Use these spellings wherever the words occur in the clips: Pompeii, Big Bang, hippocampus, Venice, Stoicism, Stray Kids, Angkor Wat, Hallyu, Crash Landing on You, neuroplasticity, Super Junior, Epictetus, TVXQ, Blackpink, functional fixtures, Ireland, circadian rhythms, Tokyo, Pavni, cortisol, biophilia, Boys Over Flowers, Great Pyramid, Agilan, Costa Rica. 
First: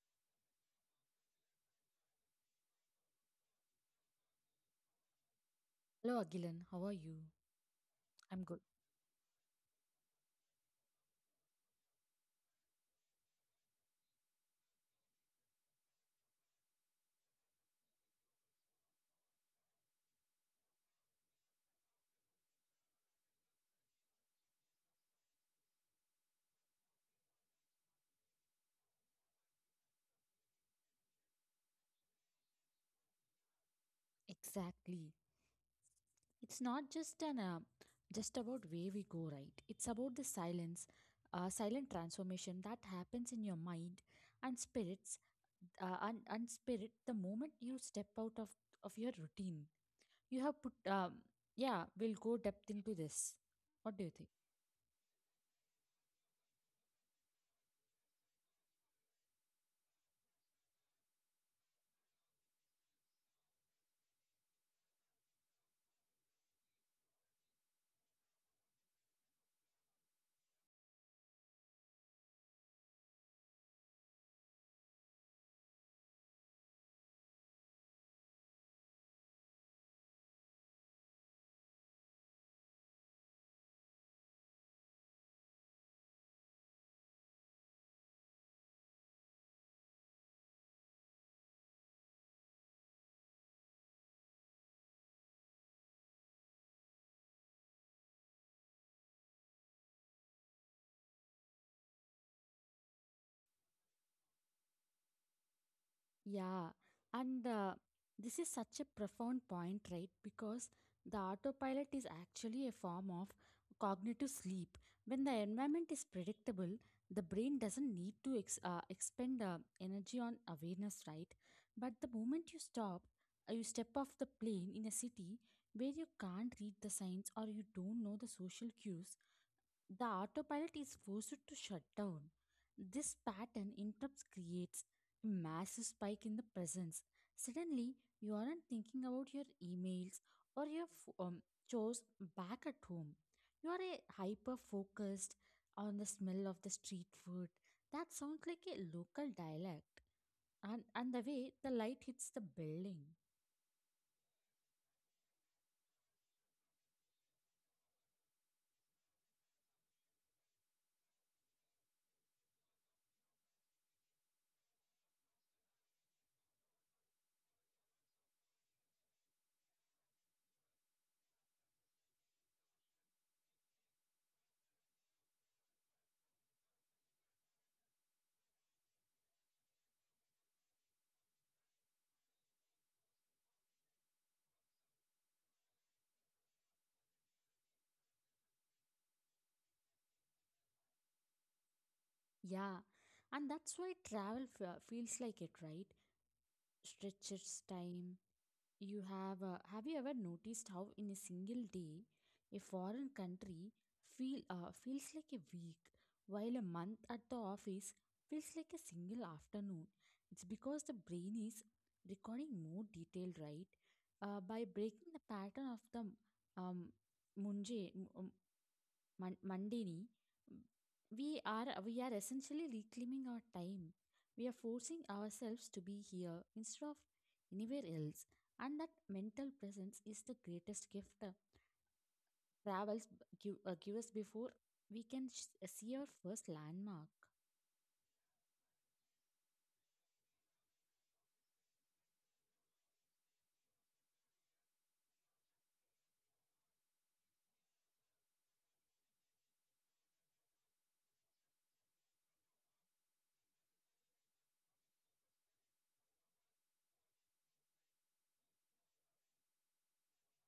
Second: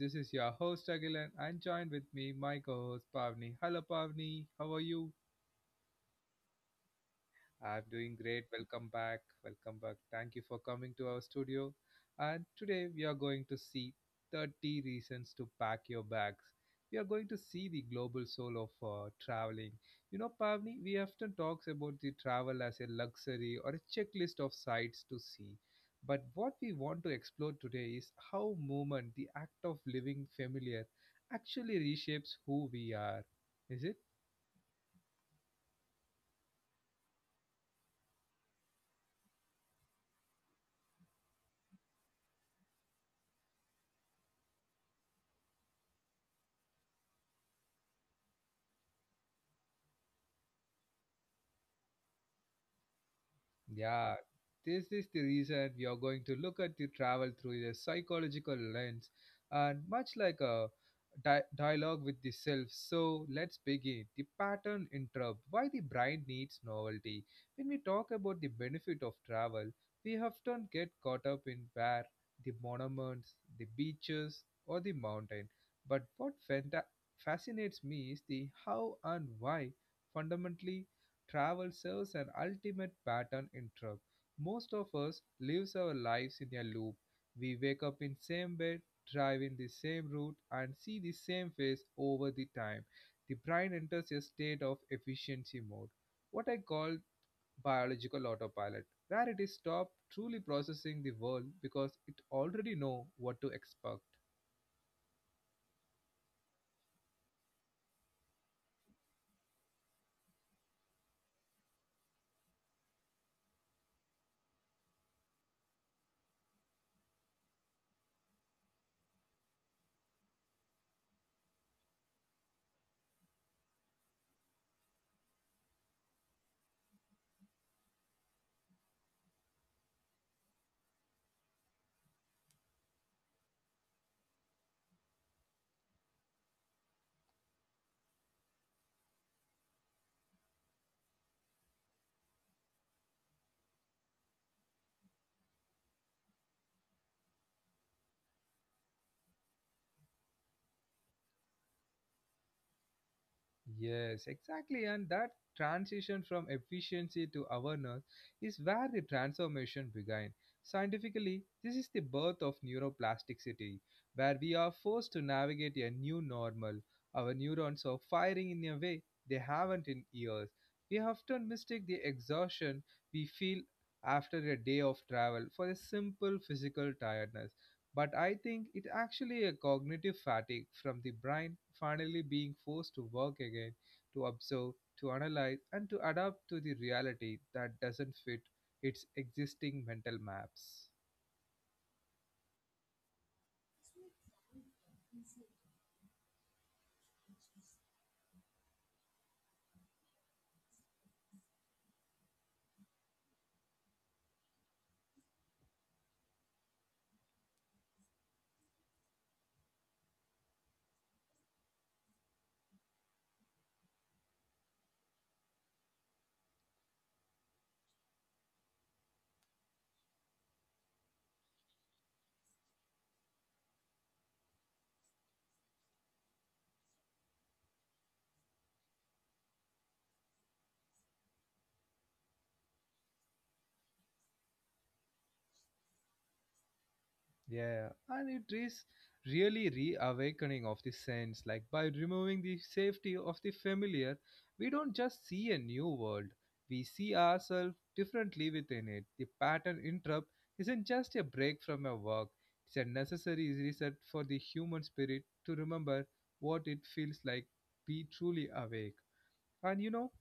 This is your host Agilan and joined with me my co-host Pavni. Hello Pavni, how are you? Hello, Agilan. How are you? I'm doing great. I'm good. Welcome back. Welcome back. Thank you for coming to our studio. And today we are going to see 30 reasons to pack your bags. We are going to see the global soul of traveling. You know, Pavni, we often talks about the travel as a luxury or a checklist of sights to see. But what we want to explore today is how movement, the act of living familiar, actually reshapes who we are. Is it? Exactly. It's not just an just about where we go, right? It's about the silent transformation that happens in your mind and spirit the moment you step out of your routine. You have put, um, yeah. We'll go depth into this. What do you Yeah, think? this is the reason we are going to look at the travel through a psychological lens and much like a dialogue with the self. So let's begin. The pattern interrupt why the brain needs novelty. When we talk about the benefit of travel, we often get caught up in where the monuments, the beaches, or the mountain. But what fascinates me is the how and why fundamentally travel serves an ultimate pattern interrupt. Most of us lives our lives in a loop. We wake up in same bed, drive in the same route, and see the same face over the time. The brain enters a state of efficiency mode, what I call biological autopilot, where it is stopped truly processing the world because it already know what to expect. Yeah, and this is such a profound point, right? Because the autopilot is actually a form of cognitive sleep. When the environment is predictable, the brain doesn't need to expend energy on awareness, right? But the moment you step off the plane in a city where you can't read the signs or you don't know the social cues, the autopilot is forced to shut down. This pattern interrupts creates a massive spike in the presence. Suddenly, you aren't thinking about your emails or your chores back at home. You are a hyper focused on the smell of the street food. That sounds like a local dialect. And the way the light hits the building. Yes, exactly. And that transition from efficiency to awareness is where the transformation began. Scientifically, this is the birth of neuroplasticity, where we are forced to navigate a new normal. Our neurons are firing in a way they haven't in years. We often mistake the exhaustion we feel after a day of travel for a simple physical tiredness. But I think it actually a cognitive fatigue from the brain finally being forced to work again, to observe, to analyze, and to adapt to the reality that doesn't fit its existing mental maps. Yeah, and that's why travel feels like it, right? Stretches time. You have you ever noticed how in a single day a foreign country feels like a week while a month at the office feels like a single afternoon. It's because the brain is recording more detail, right? By breaking the pattern of the um, munje, Mon- Mandini, we are essentially reclaiming our time. We are forcing ourselves to be here instead of anywhere else, and that mental presence is the greatest gift travels give us before we can see our first landmark. Yeah, and it is really reawakening of the sense. Like by removing the safety of the familiar, we don't just see a new world. We see ourselves differently within it. The pattern interrupt isn't just a break from our work. It's a necessary reset for the human spirit to remember what it feels like be truly awake. And you know,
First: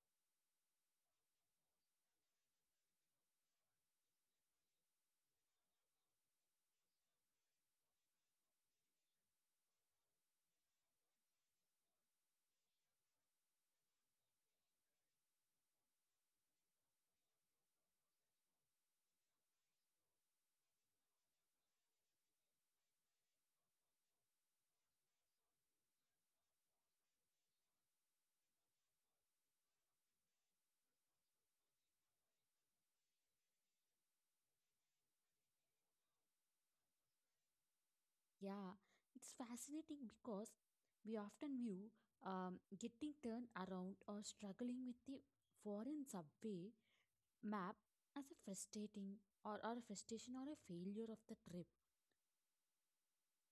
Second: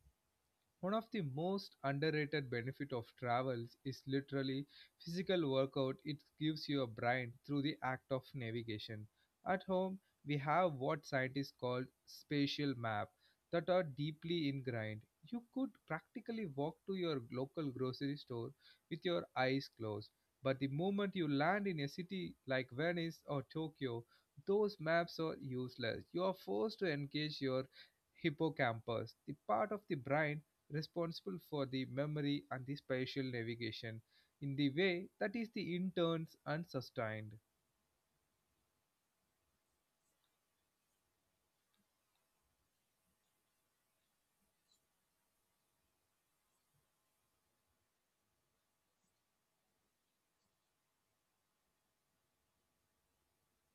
one of the most underrated benefit of travels is literally physical workout it gives your brain through the act of navigation. At home, we have what scientists call spatial map that are deeply ingrained. You could practically walk to your local grocery store with your eyes closed, but the moment you land in a city like Venice or Tokyo, those maps are useless. You are forced to engage your hippocampus, the part of the brain responsible for the memory and the spatial navigation in the way that is the interns and sustained. Yeah, it's fascinating because we often view getting turned around or struggling with the foreign subway map as a frustrating or a frustration or a failure of the trip.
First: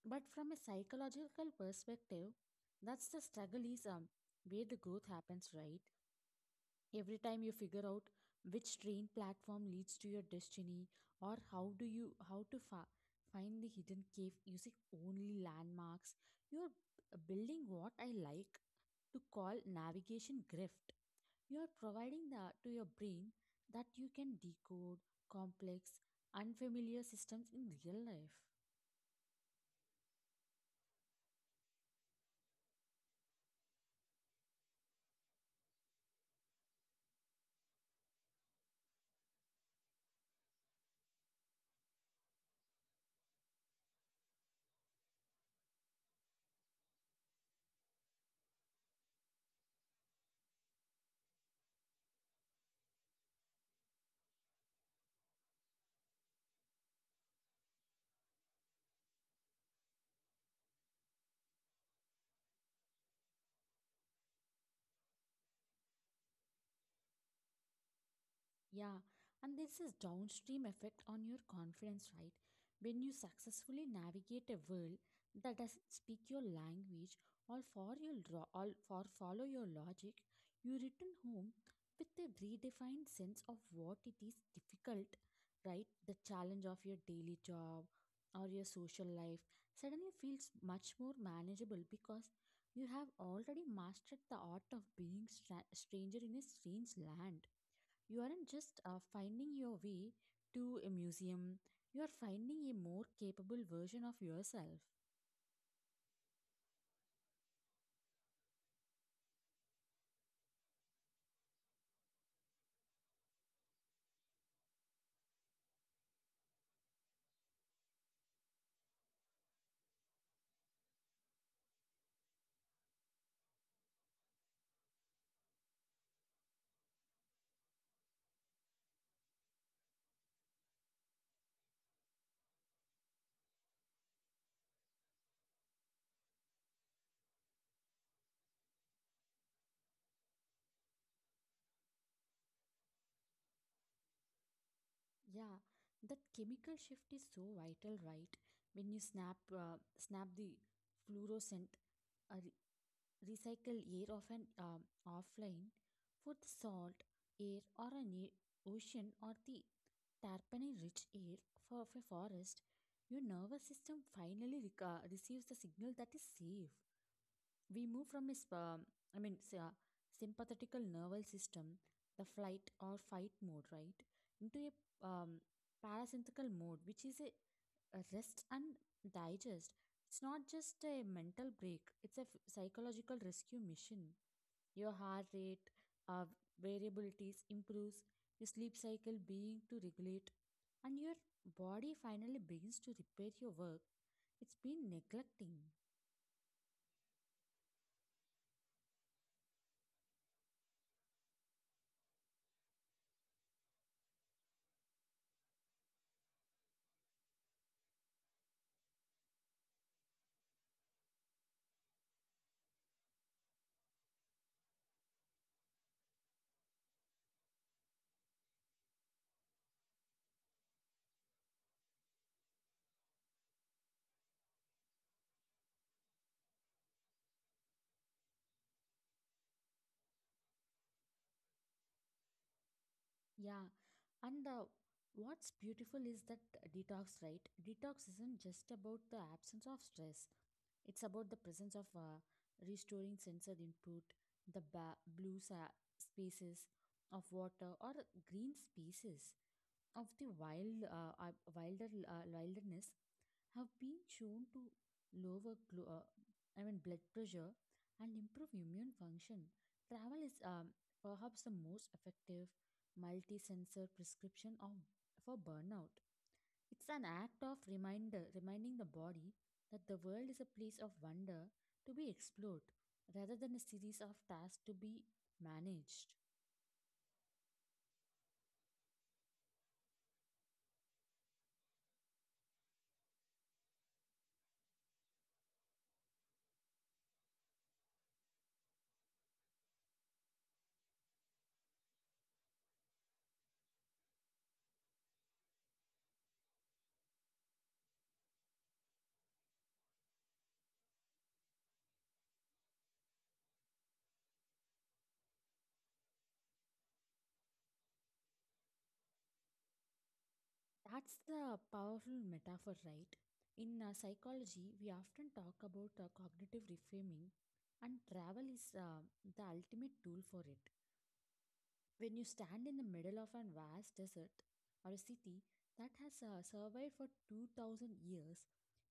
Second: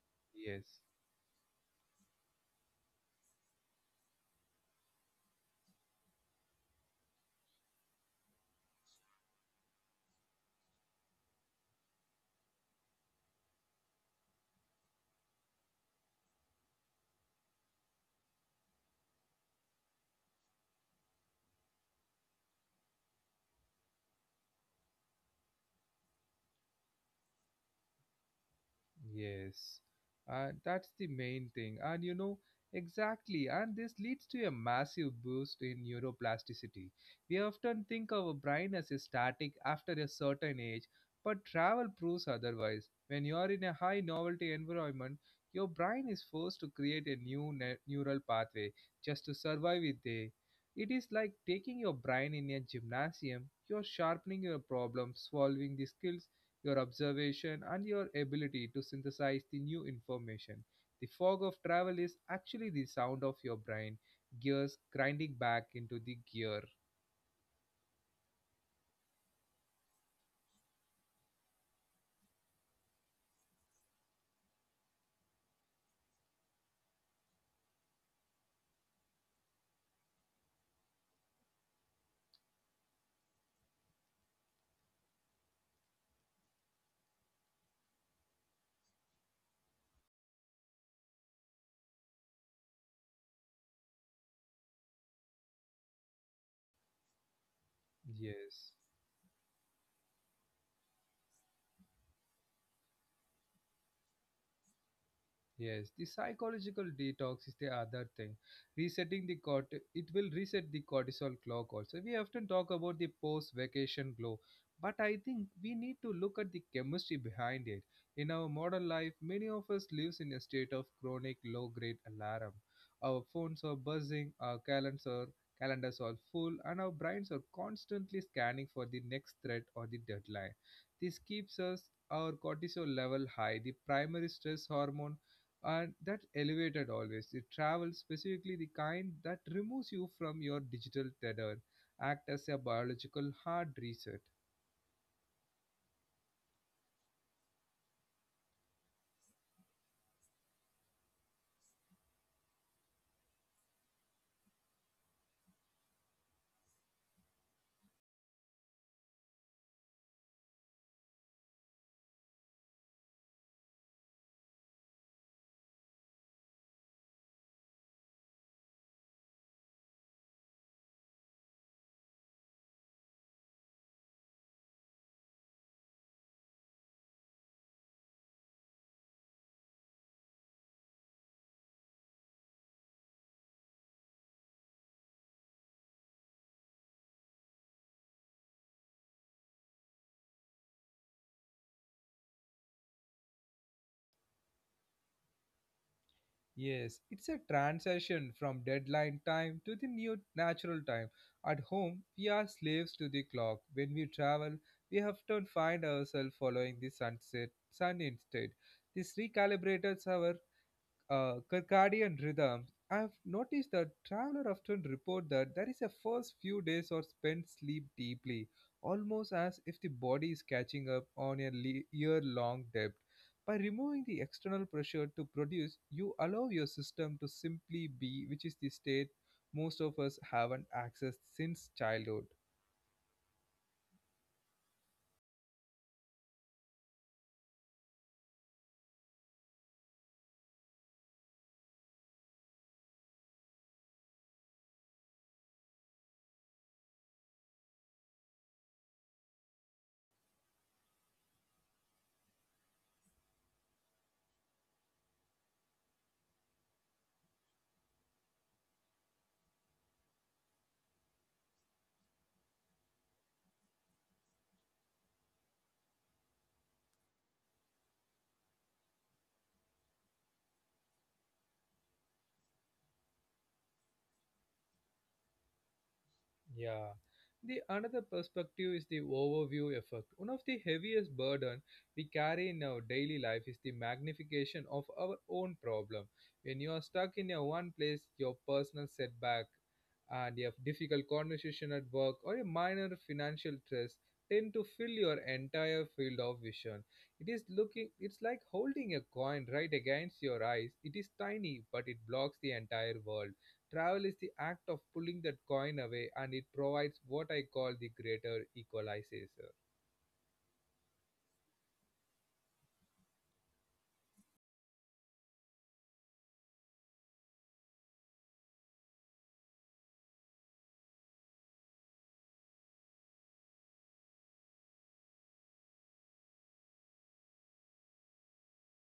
But from a Yes. psychological perspective, that's the struggle is where the growth happens, right? Every time you figure out which train platform leads to your destiny or how do you how to fa- find the hidden cave using only landmarks, you're building what I like to call navigation grift. You are providing to your brain that you can decode complex, unfamiliar systems in real life. Yes, that's the main thing. And you know, exactly. And this leads to a massive boost in neuroplasticity. We often think of our brain as a static after a certain age, but travel proves otherwise. When you are in a high novelty environment, your brain is forced to create a new neural pathway just to survive it there. It is like taking your brain in a gymnasium. You're sharpening your problem solving the skills your observation, and your ability to synthesize the new information. The fog of travel is actually the sound of your brain gears grinding back into the gear. Yeah, and this is downstream effect on your confidence, right? When you successfully navigate a world that doesn't speak your language or for your ro- or for follow your logic, you return home with a redefined sense of what it is difficult, right? The challenge of your daily job or your social life suddenly feels much more manageable because you have already mastered the art of being stranger in a strange land. You aren't Yes. just finding your way to a museum, you are finding a more capable version of yourself. Yes, the psychological detox is the other thing. Resetting the cort it will reset the cortisol clock also. We often talk about the post vacation glow, but I think we need to look at the chemistry behind it. In our modern life, many of us lives in a state of chronic low grade alarm. Our phones are buzzing, our calendars are full, and our brains are constantly scanning for the next threat or the deadline. This keeps us our cortisol level high, the primary stress hormone and that elevated always. It travels specifically the kind that removes you from your digital tether act as a biological hard reset. Yeah, that chemical shift is so vital, right? When you snap the fluorescent, uh, re- recycle air of an offline for the salt air or an ocean or the terpene rich air of a forest, your nervous system finally receives the signal that is safe. We move I mean, sympathetical nervous system, the flight or fight mode, right, into a um, parasympathetic mode, which is a rest and digest. It's not just a mental break; it's a psychological rescue mission. Your heart rate, uh, variabilities improves, your sleep cycle being to regulate, and your body finally begins to repair your work it's been neglecting. Yes, it's a transition from deadline time to the new natural time. At home we are slaves to the clock. When we travel we often find ourselves following the sunset sun instead. This recalibrates our circadian rhythms. I've noticed that travelers often report that there is a first few days or spent sleep deeply, almost as if the body is catching up on a year-long debt. By removing the external pressure to produce, you allow your system to simply be, which is the state most of us haven't accessed since childhood. Yeah, and what's beautiful is that detox, right? Detox isn't just about the absence of stress, it's about the presence of restoring sensory input, the blue spaces of water, or green spaces of the wilderness have been shown to lower, I mean, blood pressure and improve immune function. Travel is perhaps the most effective multi-sensor prescription of for burnout. It's an act of reminder reminding the body that the world is a place of wonder to be explored rather than a series of tasks to be managed. Yeah. The another perspective is the overview effect. One of the heaviest burden we carry in our daily life is the magnification of our own problem. When you are stuck in a one place, your personal setback and a difficult conversation at work or a minor financial stress tend to fill your entire field of vision. It is looking it's like holding a coin right against your eyes. It is tiny, but it blocks the entire world. Travel is the act of pulling that coin away, and it provides what I call the greater equalizer. That's the powerful metaphor, right? In psychology, we often talk about cognitive reframing, and travel is the ultimate tool for it. When you stand in the middle of a vast desert or a city that has survived for 2000 years,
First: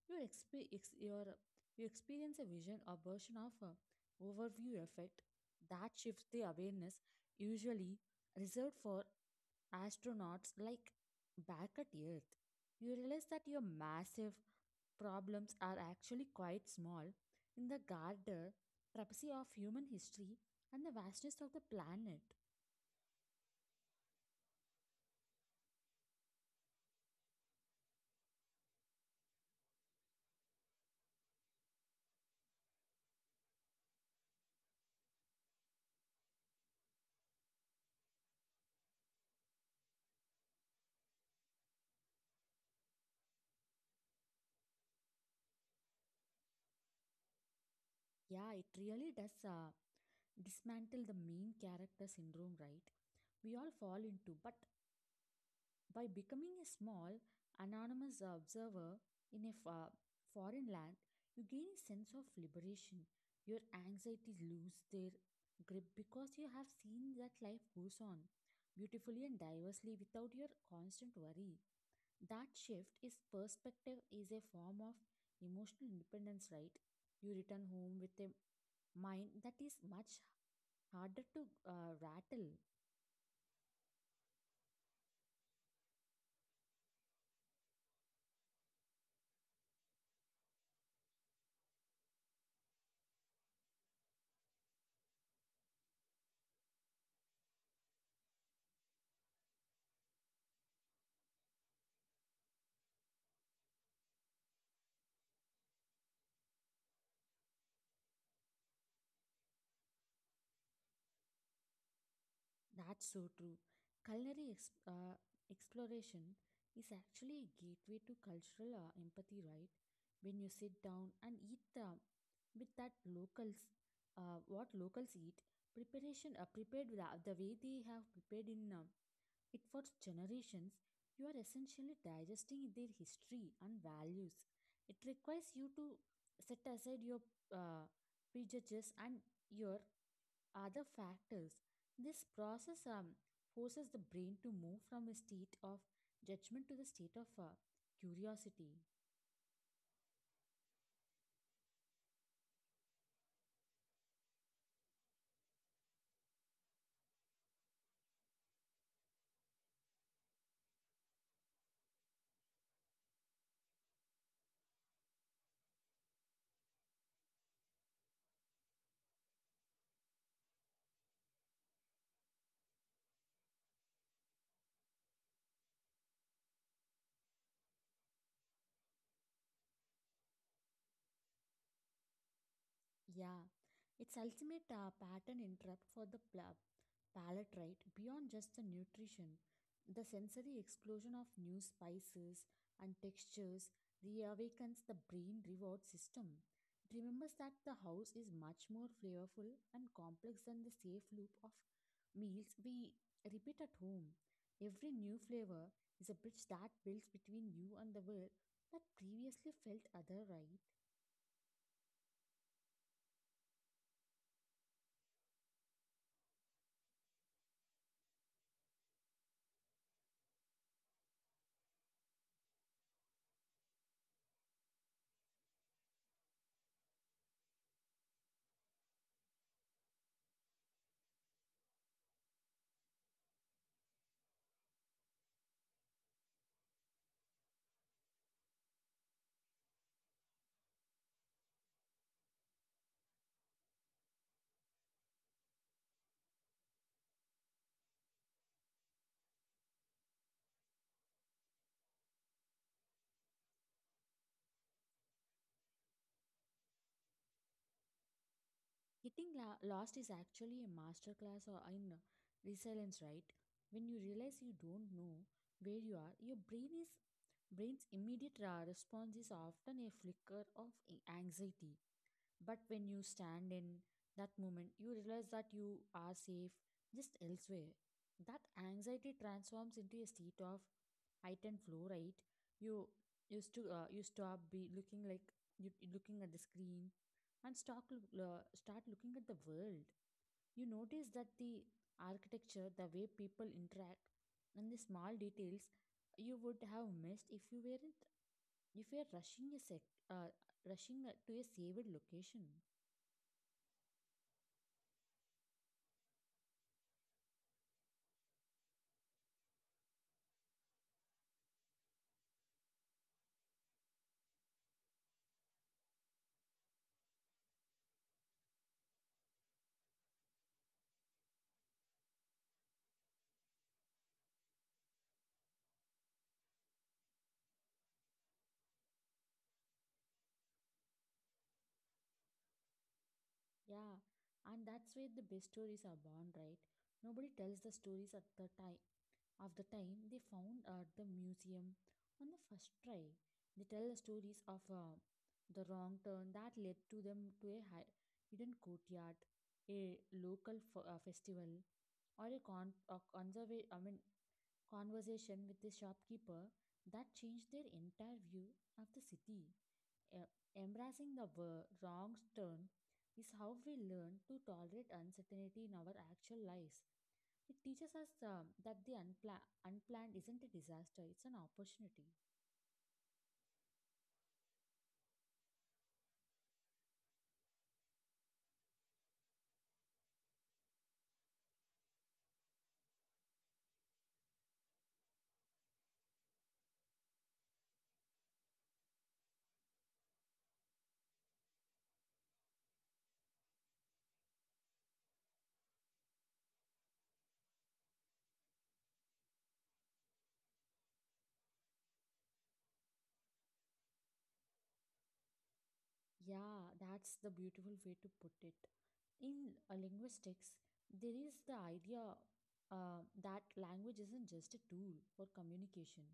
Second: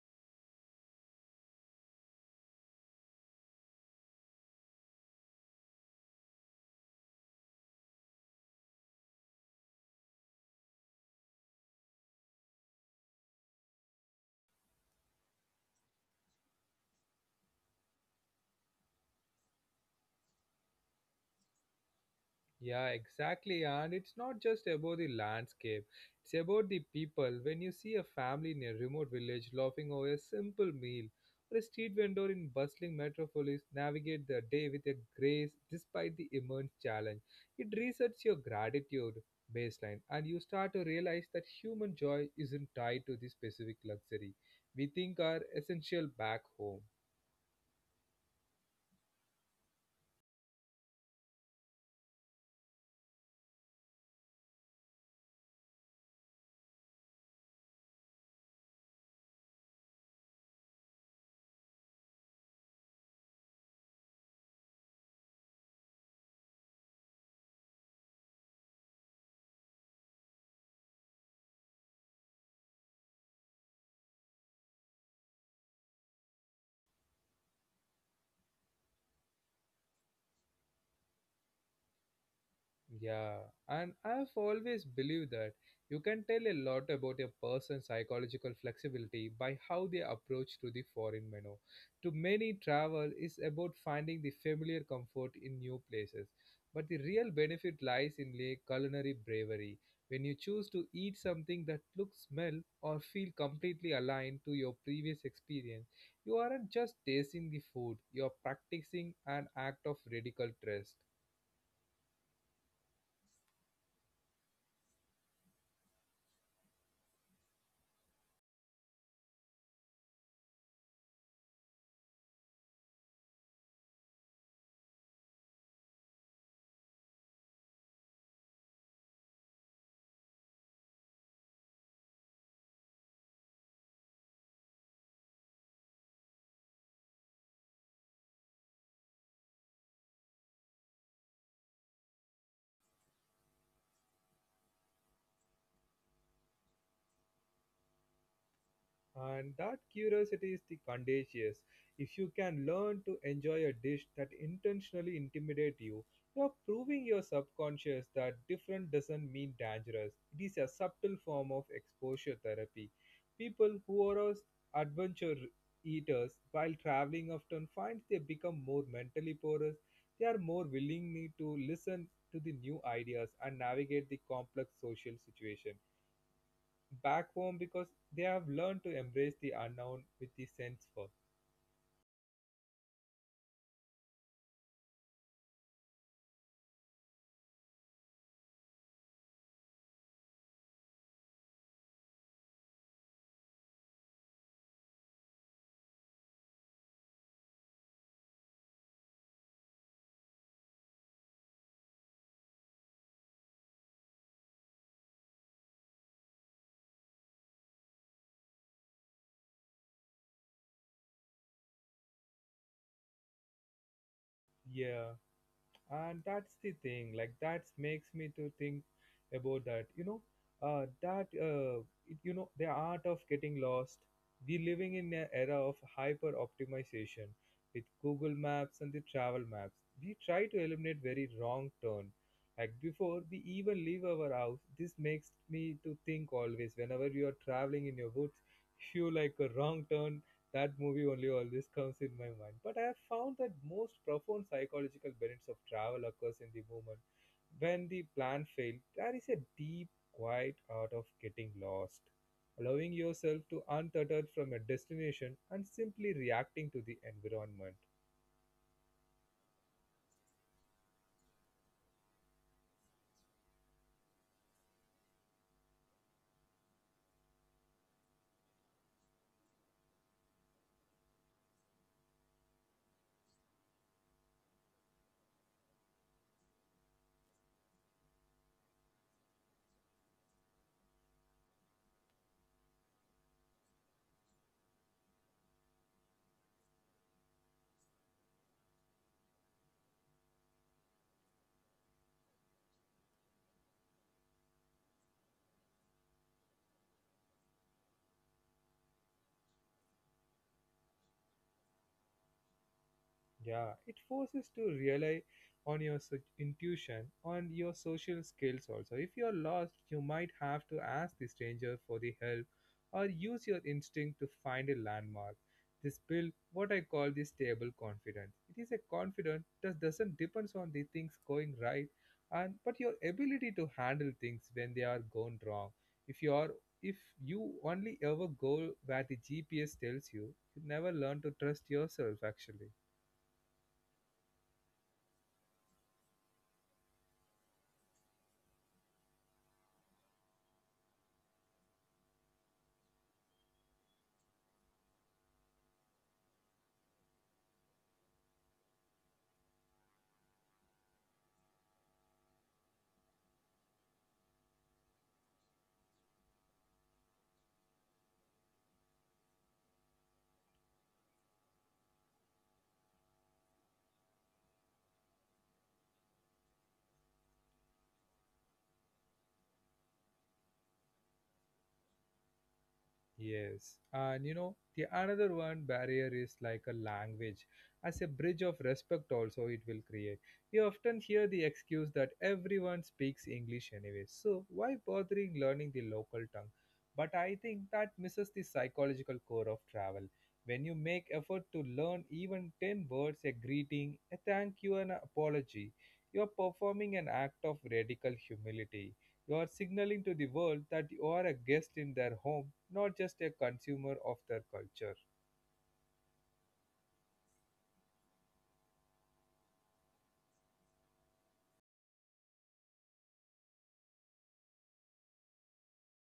you, exp- ex- your, you experience a vision or version of a overview effect that shifts the awareness usually reserved for astronauts like back at Earth. You realize that your massive problems are actually quite small in the garter travesty of human history and the vastness of the planet. Yeah, exactly. And it's not just about the landscape, it's about the people. When you see a family in a remote village laughing over a simple meal, or a street vendor in bustling metropolis navigate their day with a grace despite the immense challenge, it resets your gratitude baseline and you start to realize that human joy isn't tied to the specific luxury we think are essential back home. Yeah, it really does dismantle the main character syndrome, right? We all fall into, but by becoming a small, anonymous observer in a foreign land, you gain a sense of liberation. Your anxieties lose their grip because you have seen that life goes on beautifully and diversely without your constant worry. That shift is perspective is a form of emotional independence, right? You return home with a mind that is much harder to rattle. Yeah, and I've always believed that you can tell a lot about a person's psychological flexibility by how they approach to the foreign menu. To many, travel is about finding the familiar comfort in new places, but the real benefit lies in the culinary bravery. When you choose to eat something that looks, smell, or feel completely aligned to your previous experience, you aren't just tasting the food; you're practicing an act of radical trust. That's so true. Culinary exploration is actually a gateway to cultural empathy, right? When you sit down and eat with that locals, what locals eat, preparation prepared with the way they have prepared in it for generations, you are essentially digesting their history and values. It requires you to set aside your uh, prejudices and your other factors. This process forces the brain to move from a state of judgment to the state of curiosity. And that curiosity is the contagious. If you can learn to enjoy a dish that intentionally intimidates you, you are proving your subconscious that different doesn't mean dangerous. It is a subtle form of exposure therapy. People who are adventure eaters while traveling often find they become more mentally porous. They are more willing to listen to the new ideas and navigate the complex social situation back home because they have learned to embrace the unknown with the sense for Yeah, its ultimate pattern interrupt for the palate, right. Beyond just the nutrition, the sensory explosion of new spices and textures reawakens the brain reward system. It remembers that the house is much more flavorful and complex than the safe loop of meals we repeat at home. Every new flavor is a bridge that builds between you and the world that previously felt otherwise. yeah. And that's the thing like that makes me to think about that you know, uh, that uh, the art of getting lost. We living in an era of hyper optimization with Google Maps and the travel maps. We try to eliminate very wrong turn like before we even leave our house. This makes me to think always whenever you are traveling in your woods if you like a wrong turn, that movie only always comes in my mind. But I have found that most profound psychological benefits of travel occurs in the moment when the plan failed. There is a deep quiet art of getting lost, allowing yourself to untuttered from a destination and simply reacting to the environment. Getting lost is actually a masterclass or in resilience, right? When you realize you don't know where you are, your brain's immediate response is often a flicker of anxiety, but when you stand in that moment, you realize that you are safe, just elsewhere. That anxiety transforms into a state of heightened flow, right? You used to you stop be looking like you looking at the screen, and start looking at the world. You notice that the architecture, the way people interact, and the small details you would have missed if you weren't if you are rushing a sec uh, rushing to a saved location. Yeah, it forces to rely on your intuition, on your social skills also. If you're lost, you might have to ask the stranger for the help or use your instinct to find a landmark. This build what I call the stable confidence. It is a confidence that doesn't depends on the things going right and but your ability to handle things when they are gone wrong. If you are if you only ever go where the GPS tells you, you never learn to trust yourself actually. Yeah, and that's where the best stories are born, right? Nobody tells the stories at the time of the time they found at the museum on the first try. They tell the stories of the wrong turn that led to them to a hidden courtyard, a local festival, or a, I mean, conversation with the shopkeeper that changed their entire view of the city. E- Embracing the wrong turn is how we learn to tolerate uncertainty in our actual lives. It teaches us that the unplanned isn't a disaster, it's an opportunity. Yes, and you know, the another one barrier is like a language. As a bridge of respect, also, it will create. We often hear the excuse that everyone speaks English anyway, so why bothering learning the local tongue? But I think that misses the psychological core of travel. When you make effort to learn even 10 words, a greeting, a thank you, an apology, you are performing an act of radical humility. You are signaling to the world that you are a guest in their home, not just a consumer of their culture. Yeah, that's the beautiful way to put it. In linguistics, there is the idea that language isn't just a tool for communication,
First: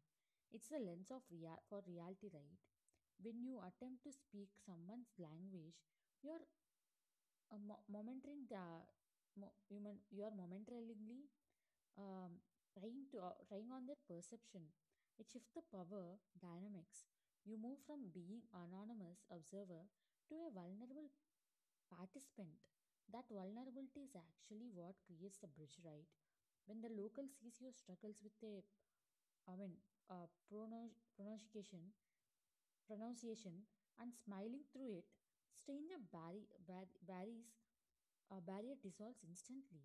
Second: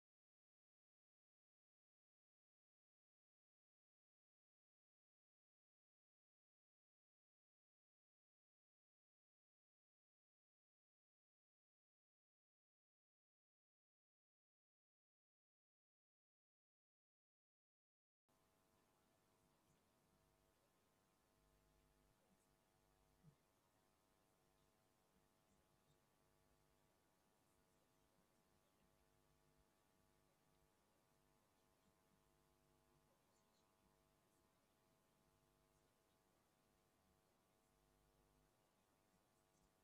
it's a lens for reality, right? When you attempt to speak someone's language, you're mo- momentarily, the, mo- you mon- you're momentarily um, trying on their perception. It shifts the power dynamics. You move from being anonymous observer to a vulnerable participant. That vulnerability is actually what creates the bridge, right? When the local sees your struggles with a, I mean, uh, pronou- pronunciation, pronunciation, and smiling through it, stranger barrier dissolves instantly.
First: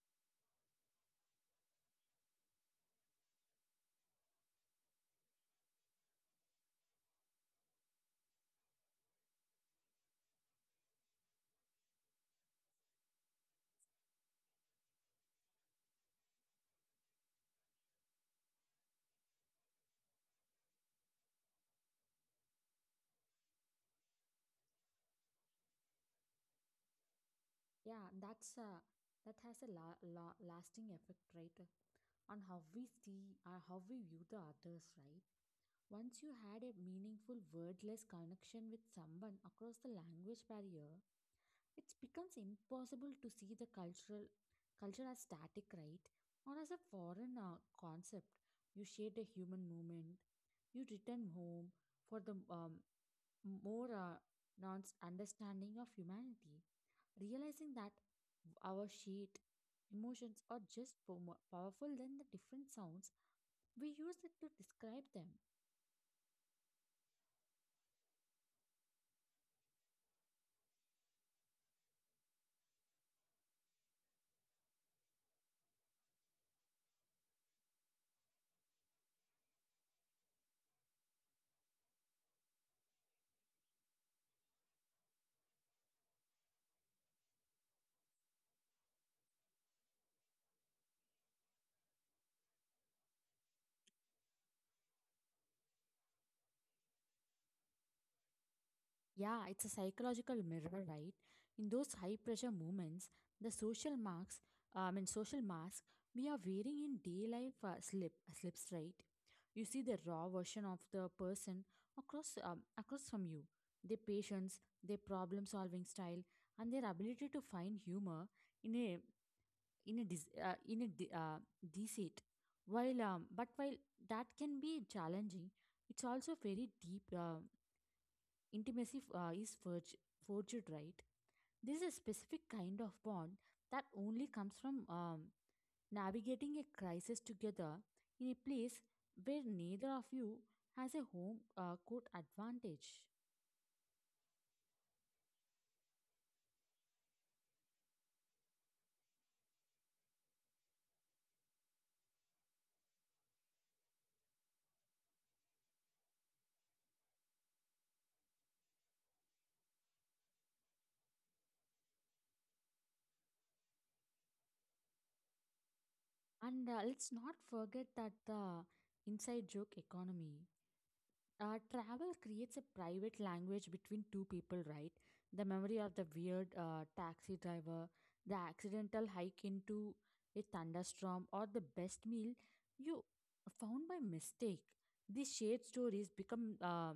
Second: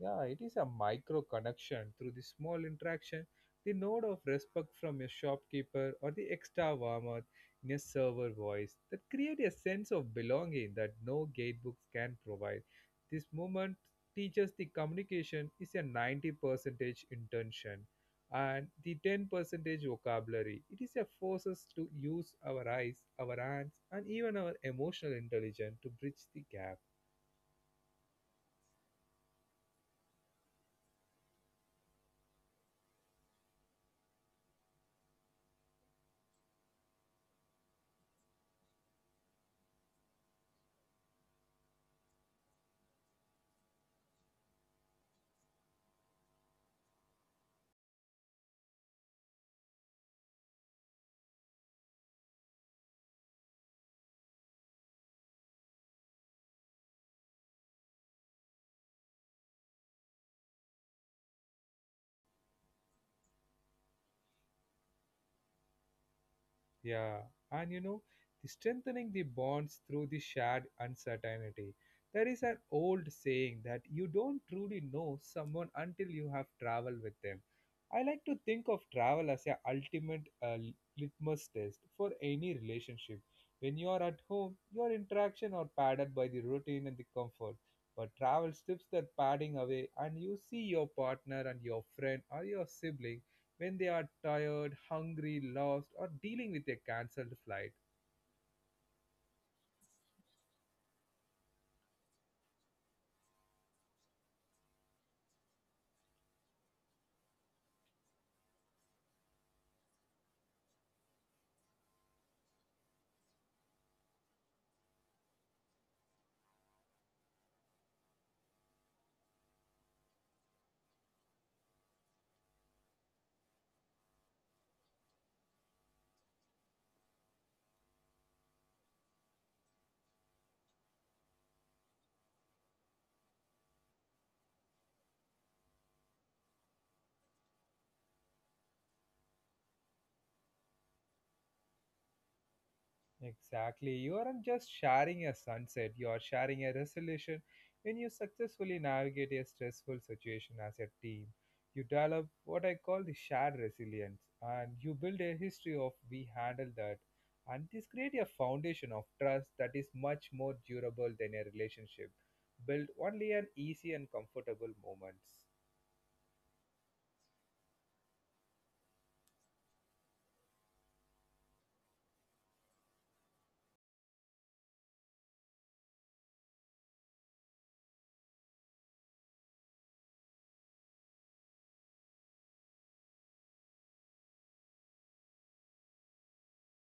Yeah, it is a micro connection through the small interaction, the nod of respect from your shopkeeper or the extra warmth in a server voice that create a sense of belonging that no gatebooks can provide. This moment teaches the communication is a 90 percentage intention and the 10 percentage vocabulary. It is a forces to use our eyes, our hands, and even our emotional intelligence to bridge the gap. Yeah, that has a la la lasting effect, right? On how we view the others, right? Once you had a meaningful wordless connection with someone across the language barrier, it becomes impossible to see the cultural culture as static, right? Or as a foreign concept. You shared a human moment. You returned home for the more non's understanding of humanity, realizing that our sheet emotions are just more powerful than the different sounds we use it to describe them. Yeah, and you know, the strengthening the bonds through the shared uncertainty. There is an old saying that you don't truly know someone until you have traveled with them. I like to think of travel as a ultimate litmus test for any relationship. When you are at home, your interaction are padded by the routine and the comfort. But travel strips that padding away, and you see your partner and your friend or your sibling when they are tired, hungry, lost, or dealing with a cancelled flight. Yeah, it's a psychological mirror, right? In those high pressure moments, the social marks, I mean, social mask we are wearing in day life slips, right? You see the raw version of the person across from you, their patience, their problem solving style, and their ability to find humor in a in a dis, in a de- deceit. While but while that can be challenging, it's also very deep. Intimacy is forged, right? This is a specific kind of bond that only comes from navigating a crisis together in a place where neither of you has a home court advantage. Exactly. You aren't just sharing a sunset, you are sharing a resolution when you successfully navigate a stressful situation as a team. You develop what I call the shared resilience and you build a history of we handle that. And this creates a foundation of trust that is much more durable than a relationship built only on easy and comfortable moments. And let's not forget that the inside joke economy. Travel creates a private language between two people, right? The memory of the weird taxi driver, the accidental hike into a thunderstorm, or the best meal you found by mistake. These shared stories become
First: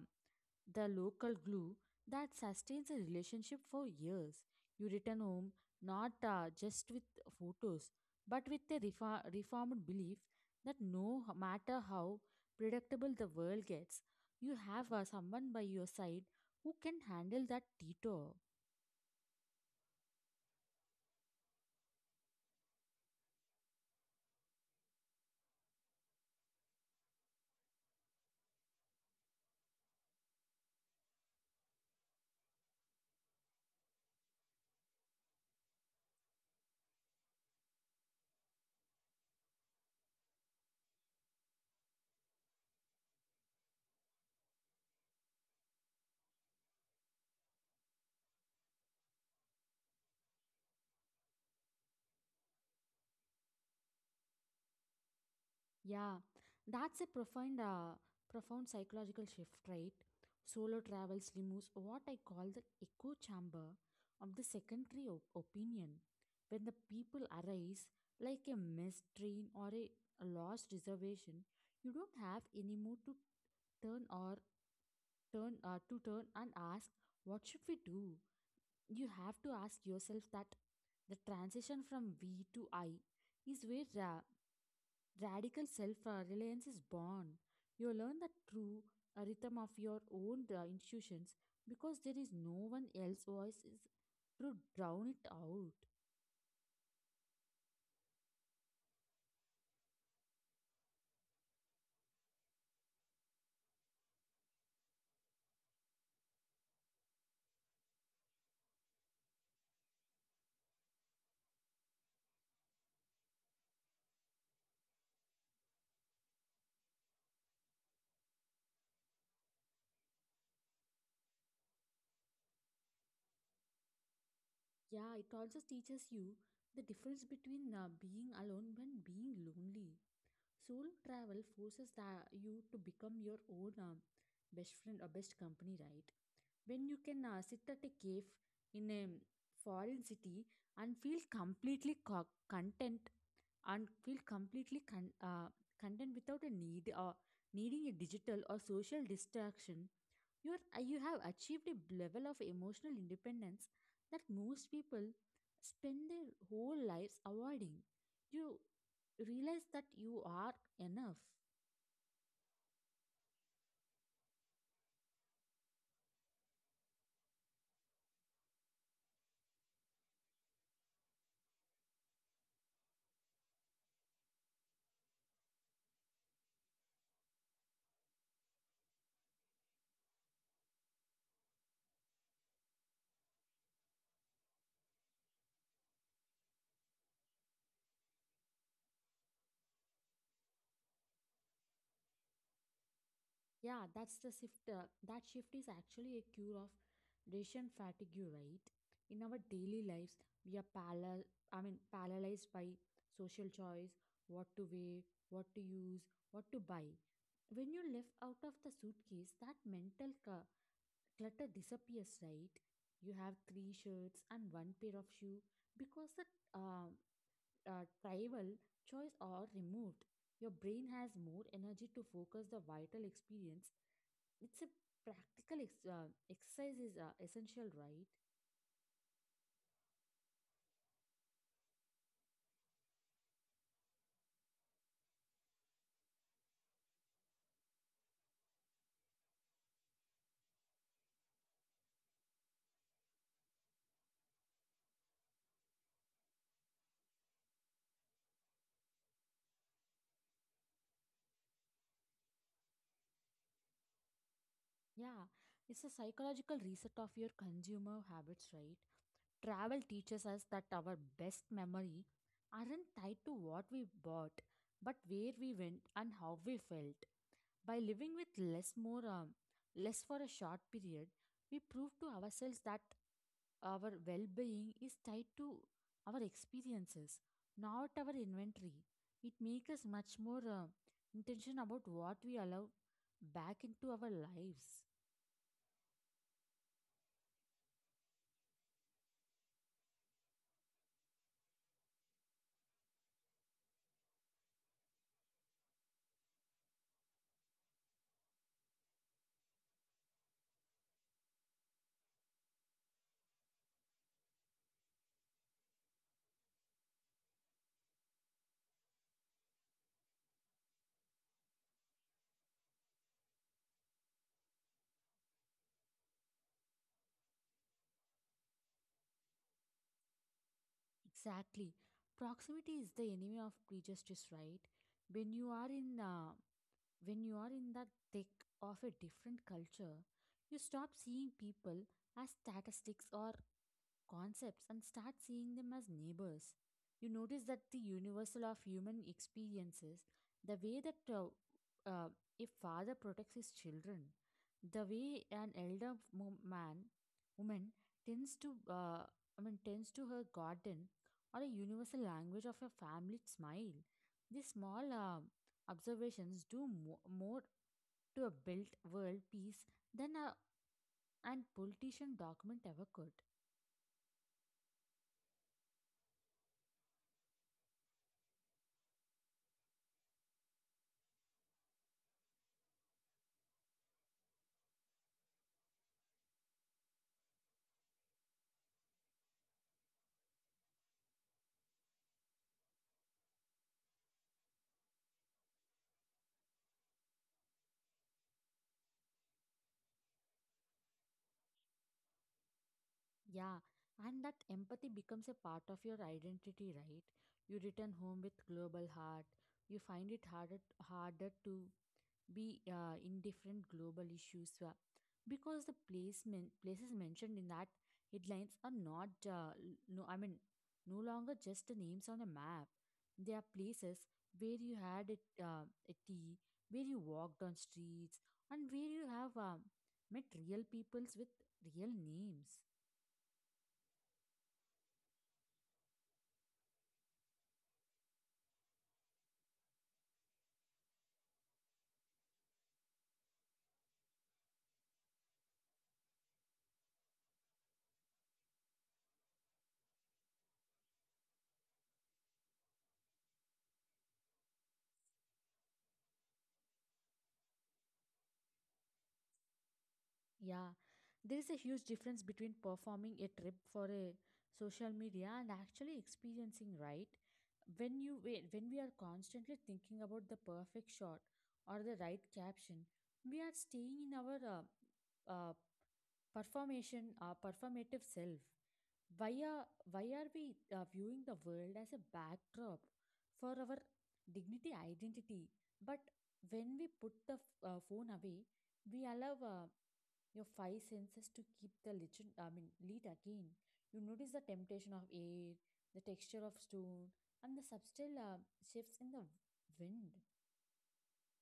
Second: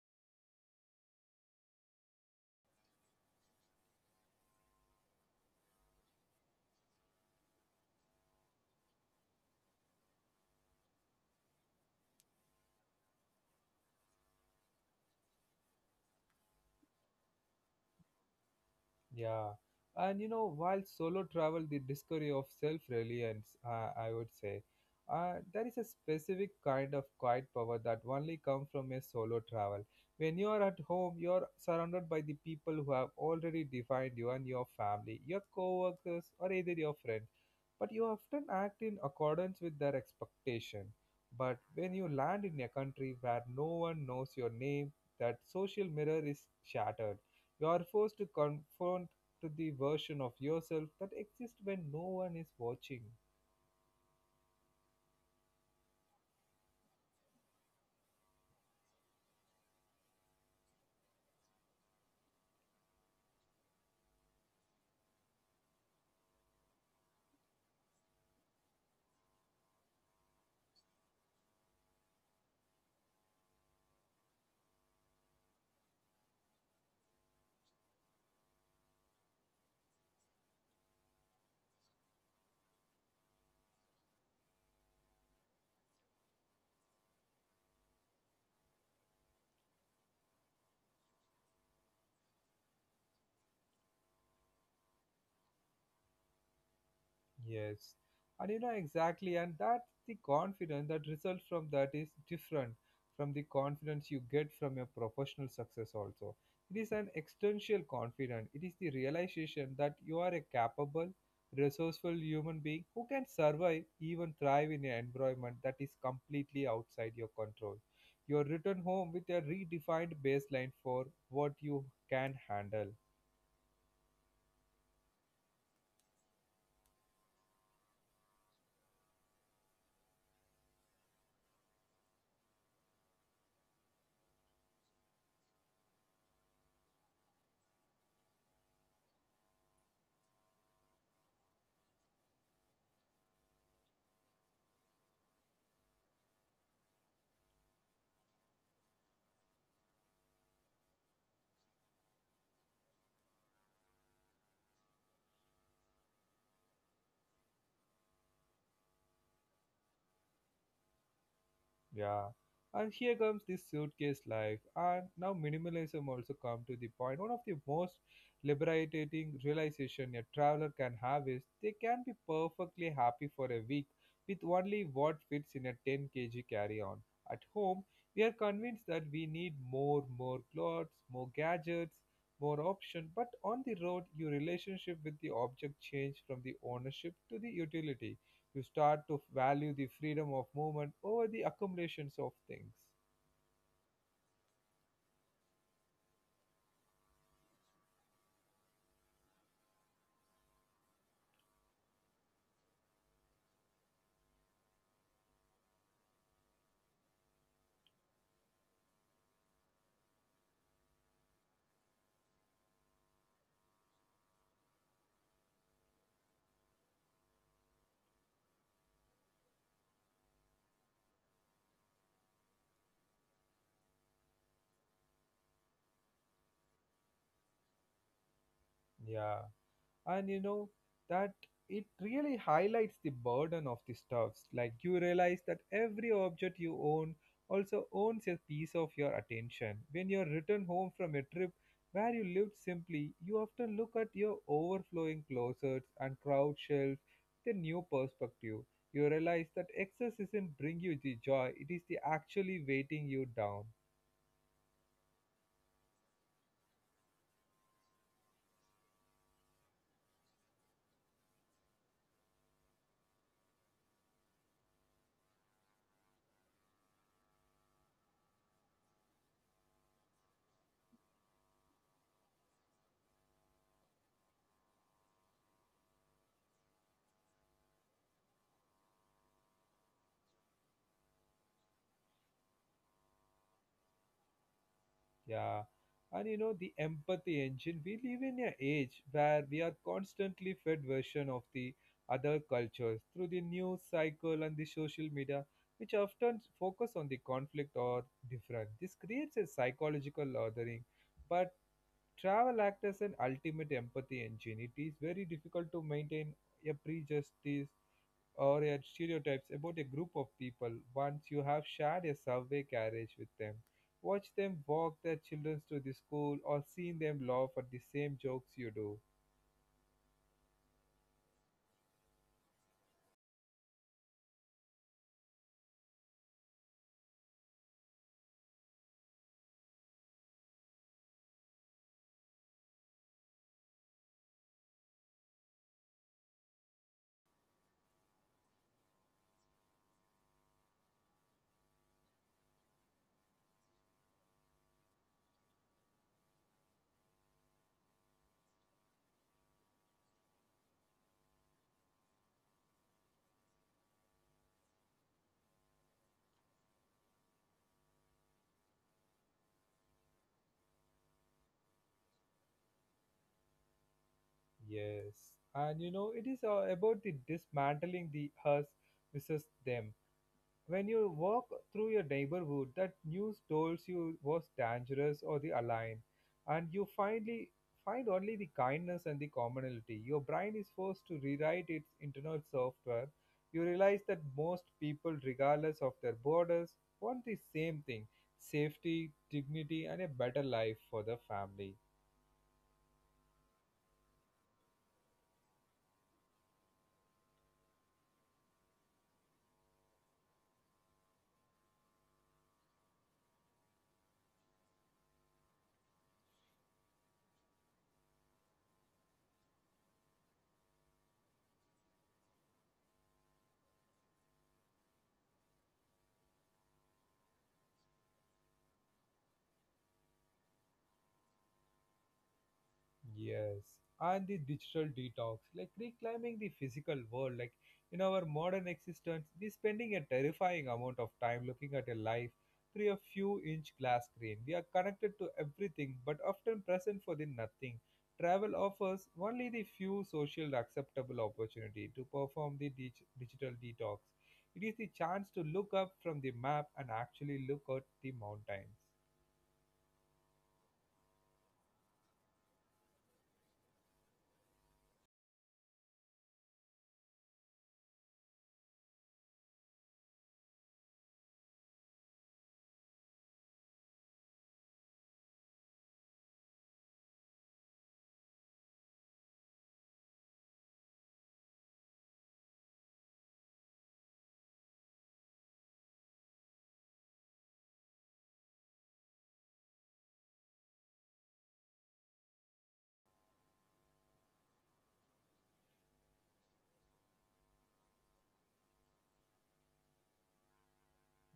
the local glue that sustains a relationship for years. You return home not just with photos, but with a reformed belief that no matter how predictable the world gets, you have someone by your side who can handle that detour. Yeah, and you know, while solo travel, the discovery of self-reliance, I would say, there is a specific kind of quiet power that only comes from a solo travel. When you are at home, you are surrounded by the people who have already defined you and your family, your co-workers, or either your friend but you often act in accordance with their expectation. But when you land in a country where no one knows your name, that social mirror is shattered. You are forced to confront to the version of yourself that exists when no one is watching. Yeah, that's a profound psychological shift, right? Solo travels removes what I call the echo chamber of the secondary opinion. When the people arise, like a missed train or a lost reservation, you don't have any mood to turn or turn to turn and ask, "What should we do?" You have to ask yourself that. The transition from we to I is where radical self reliance is born. You learn the true rhythm of your own institutions, because there is no one else's voice is to drown it out. Yes, and you know exactly, and that's the confidence that results from that is different from the confidence you get from your professional success. Also, it is an existential confidence. It is the realization that you are a capable, resourceful human being who can survive, even thrive in an environment that is completely outside your control. You're returned home with a redefined baseline for what you can handle. Yeah, it also teaches you the difference between being alone and being lonely. Soul travel forces you to become your own best friend or best company, right? When you can sit at a cave in a foreign city and feel completely co- content and feel completely con- content without a needing a digital or social distraction, you have achieved a level of emotional independence that most people spend their whole lives avoiding. You realize that you are enough. Yeah. And here comes this suitcase life. And now minimalism also come to the point. One of the most liberating realization a traveler can have is they can be perfectly happy for a week with only what fits in a 10 kg carry-on. At home, we are convinced that we need more, more clothes, more gadgets, more option. But on the road, your relationship with the object change from the ownership to the utility you start to value the freedom of movement over the accumulations of things. Yeah, that's the shift. That shift is actually a cure of decision fatigue, right? In our daily lives, we are paralyzed by social choice, what to wear, what to use, what to buy. When you lift out of the suitcase, that mental clutter disappears, right? You have three shirts and one pair of shoe because the uh, tribal choice are removed. Your brain has more energy to focus the vital experience. It's a practical exercise is essential, right. Yeah. And you know that it really highlights the burden of the stuffs. Like you realize that every object you own also owns a piece of your attention. When you're returned home from a trip where you lived simply, you often look at your overflowing closets and crowd shelves with a new perspective. You realize that excess isn't bring you the joy, it is the actually weighting you down. Yeah, it's a psychological reset of your consumer habits, right. Travel teaches us that our best memory aren't tied to what we bought, but where we went and how we felt. By living with less for a short period, we prove to ourselves that our well-being is tied to our experiences, not our inventory. It makes us much more intention about what we allow back into our lives. Yeah. And you know, the empathy engine, we live in an age where we are constantly fed version of the other cultures through the news cycle and the social media, which often focus on the conflict or different. This creates a psychological lathering. But travel acts as an ultimate empathy engine. It is very difficult to maintain a prejudice or your stereotypes about a group of people once you have shared a subway carriage with them. Watch them walk their children to the school or seen them laugh at the same jokes you do. Exactly. Proximity is the enemy of prejudice, right? When you are in the thick of a different culture, you stop seeing people as statistics or concepts and start seeing them as neighbors. You notice that the universal of human experiences, the way that uh, a father protects his children, the way an elder woman tends to, uh, tends to her garden, or a universal language of a family smile. These small observations do more to a built world peace than a and politician document ever could. Yes. And you know, it is about the dismantling the us versus them. When you walk through your neighborhood that news told you was dangerous or the align, and you finally find only the kindness and the commonality, your brain is forced to rewrite its internal software. You realize that most people, regardless of their borders, want the same thing safety, dignity, and a better life for the family. Yeah, and that empathy becomes a part of your identity, right? You return home with global heart. You find it harder to be indifferent global issues, because the placement places mentioned in that headlines are not no longer just the names on a map. They are places where you had a tea, where you walked on streets, and where you have met real peoples with real names. Yes, and the digital detox, like reclaiming the physical world. Like in our modern existence, we're spending a terrifying amount of time looking at a life through a few inch glass screen. We are connected to everything but often present for the nothing. Travel offers only the few social acceptable opportunity to perform the digital detox. It is the chance to look up from the map and actually look at the mountains. Yeah, there is a huge difference between performing a trip for a social media and actually experiencing, right? When we are constantly thinking about the perfect shot or the right caption, we are staying in our uh, performative self. Why are why are we viewing the world as a backdrop for our dignity identity? But when we put the phone away, we allow your five senses to keep the legend I mean lead again. You notice the temptation of air, the texture of stone, and the subtle shifts in the wind.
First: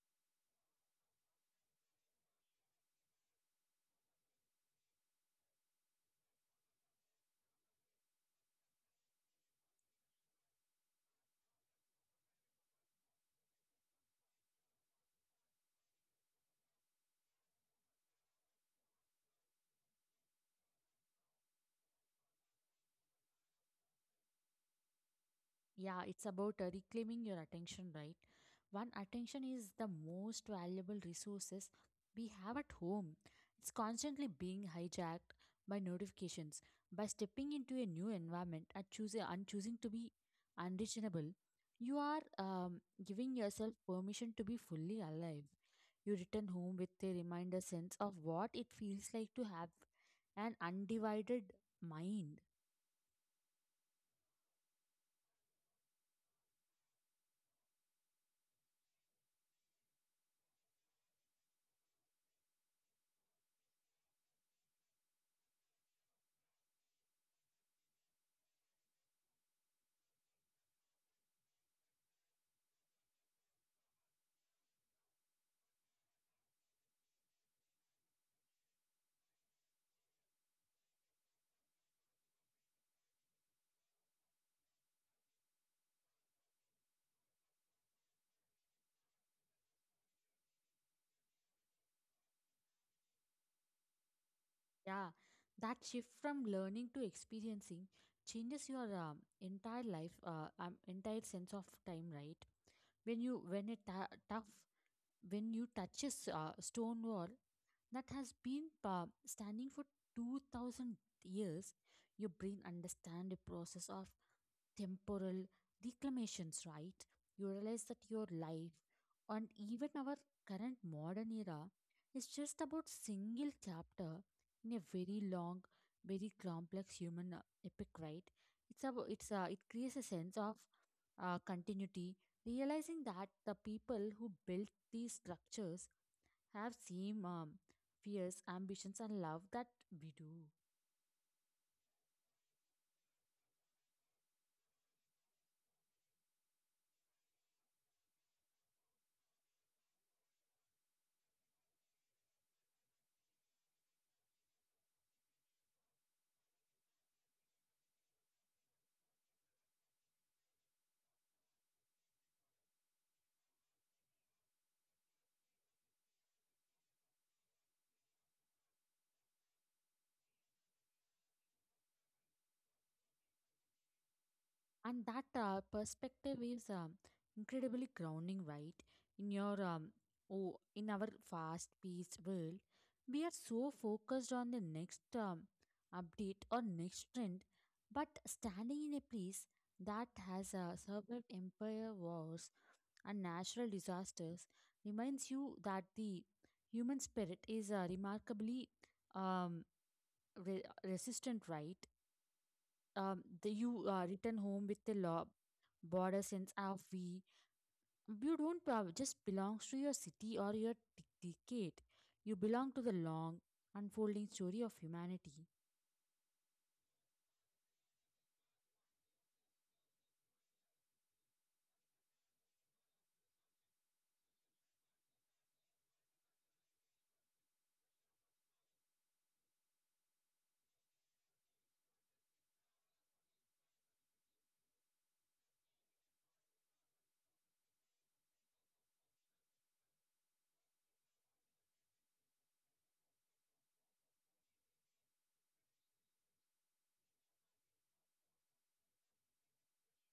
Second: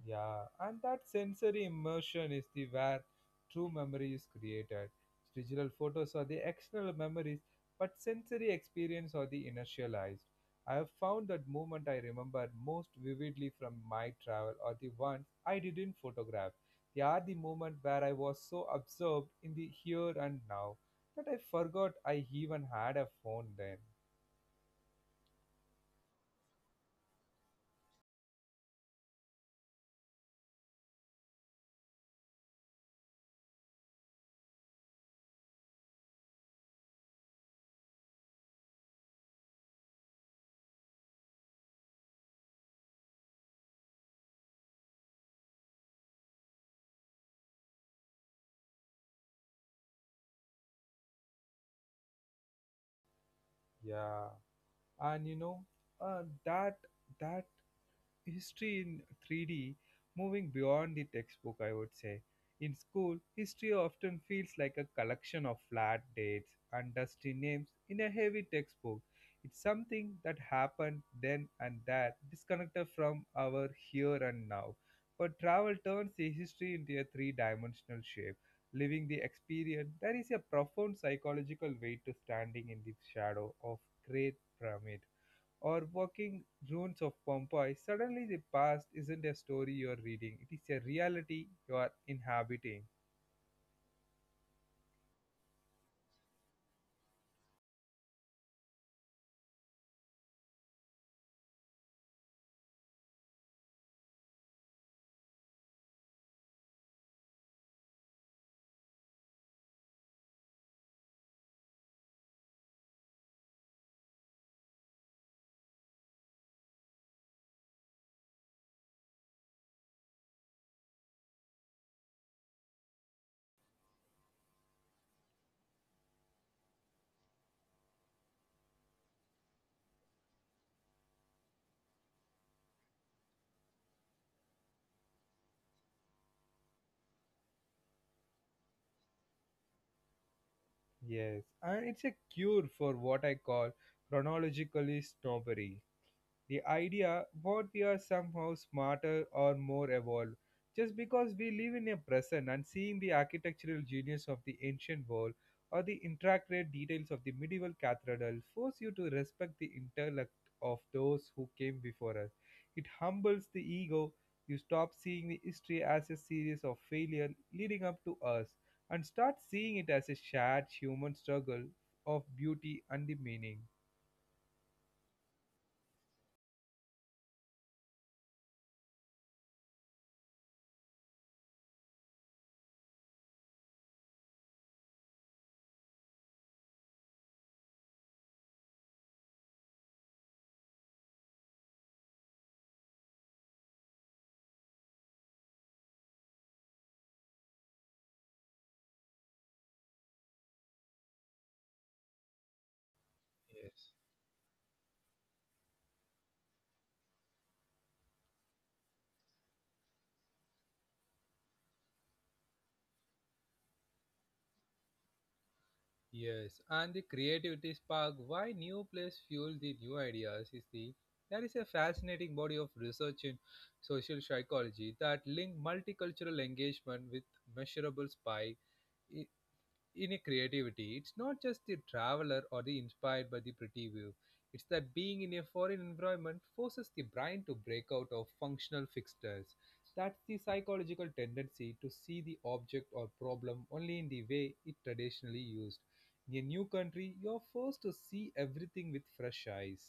Yeah, and that sensory immersion is the where true memory is created. Digital photos are the external memories, but sensory experience are the inertialized. I have found that moment I remember most vividly from my travel are the ones I didn't photograph. They are the moment where I was so absorbed in the here and now that I forgot I even had a phone then. Yeah, it's about reclaiming your attention, right? One attention is the most valuable resources we have at home. It's constantly being hijacked by notifications. By stepping into a new environment and choosing to be unreachable, you are giving yourself permission to be fully alive. You return home with a reminder sense of what it feels like to have an undivided mind. Yeah, and you know, uh, that that history in 3D, moving beyond the textbook, I would say. In school, history often feels like a collection of flat dates and dusty names in a heavy textbook. It's something that happened then and that, disconnected from our here and now. But travel turns the history into a three dimensional shape. Living the experience, there is a profound psychological weight to standing in the shadow of Great Pyramid or walking ruins of Pompeii, suddenly the past isn't a story you're reading, it is a reality you are inhabiting. Yeah, that shift from learning to experiencing changes your entire sense of time, right? When you when it ta- tough when you touches stone wall that has been standing for 2,000 years, your brain understand the process of temporal reclamations, right? You realize that your life and even our current modern era is just about single chapter in a very long, very complex human epic, right? It's about it's it creates a sense of continuity, realizing that the people who built these structures have same fears, ambitions, and love that we do. Yes, and it's a cure for what I call chronologically snobbery. The idea what we are somehow smarter or more evolved just because we live in a present and seeing the architectural genius of the ancient world or the intricate details of the medieval cathedral force you to respect the intellect of those who came before us. It humbles the ego. You stop seeing the history as a series of failure leading up to us and start seeing it as a shared human struggle of beauty and the meaning. And that perspective is incredibly grounding, right. In your um, oh in our fast paced world, we are so focused on the next update or next trend, but standing in a place that has survived empire wars and natural disasters reminds you that the human spirit is remarkably um, re- resistant, right. You Yes. are return home with a border sense of we. You don't just belong to your city or your decade. You belong to the long, unfolding story of humanity. Yes, and the creativity spark why new place fuel the new ideas is the there is a fascinating body of research in social psychology that link multicultural engagement with measurable spike in a creativity. It's not just the traveler or the inspired by the pretty view. It's that being in a foreign environment forces the brain to break out of functional fixtures. That's the psychological tendency to see the object or problem only in the way it traditionally used. In a new country, you're forced to see everything with fresh eyes.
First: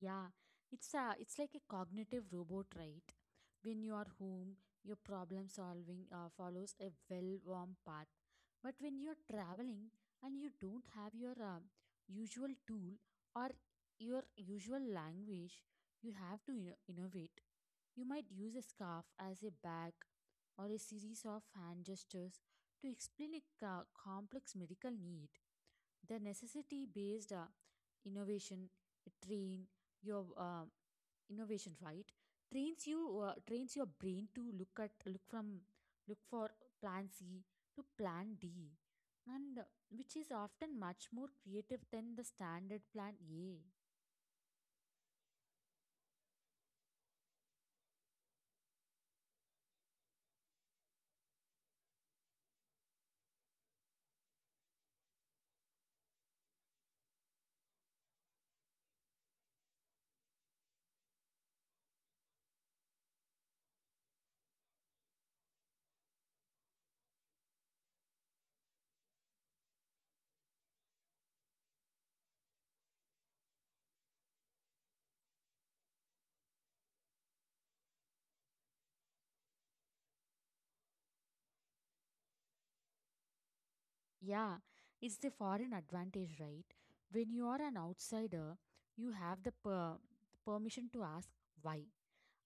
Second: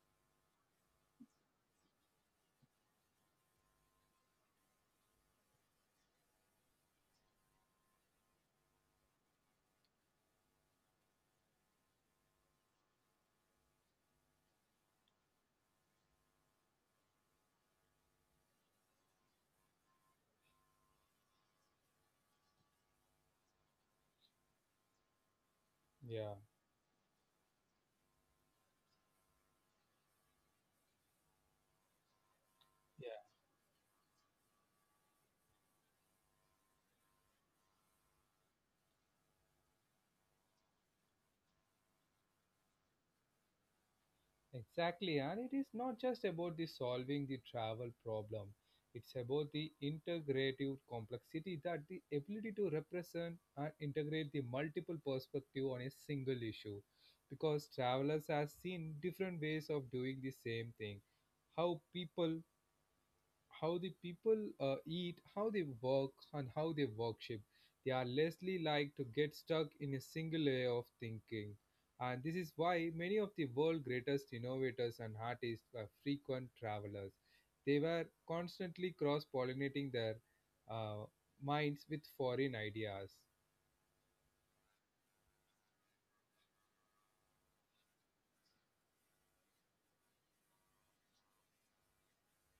Yeah, it's like a cognitive robot, right? When you are home, your problem solving follows a well-worn path. But when you're traveling and you don't have your usual tool or your usual language, you have to innovate. You might use a scarf as a bag or a series of hand gestures to explain a complex medical need. The Yeah. necessity based innovation, a train your innovation right trains you trains your brain to look at look from look for plan C to plan D, and which is often much more creative than the standard plan A. Exactly, and it is not just about the solving the travel problem. It's about the integrative complexity that the ability to represent and integrate the multiple perspective on a single issue. Because travelers have seen different ways of doing the same thing. How people how the people eat, how they work, and how they worship. They are lessly like to get stuck in a single way of thinking. And this is why many of the world's greatest innovators and artists were frequent travelers. They were constantly cross pollinating their uh, minds with foreign ideas. Yeah, it's the foreign advantage, right? When you are an outsider, you have the permission to ask why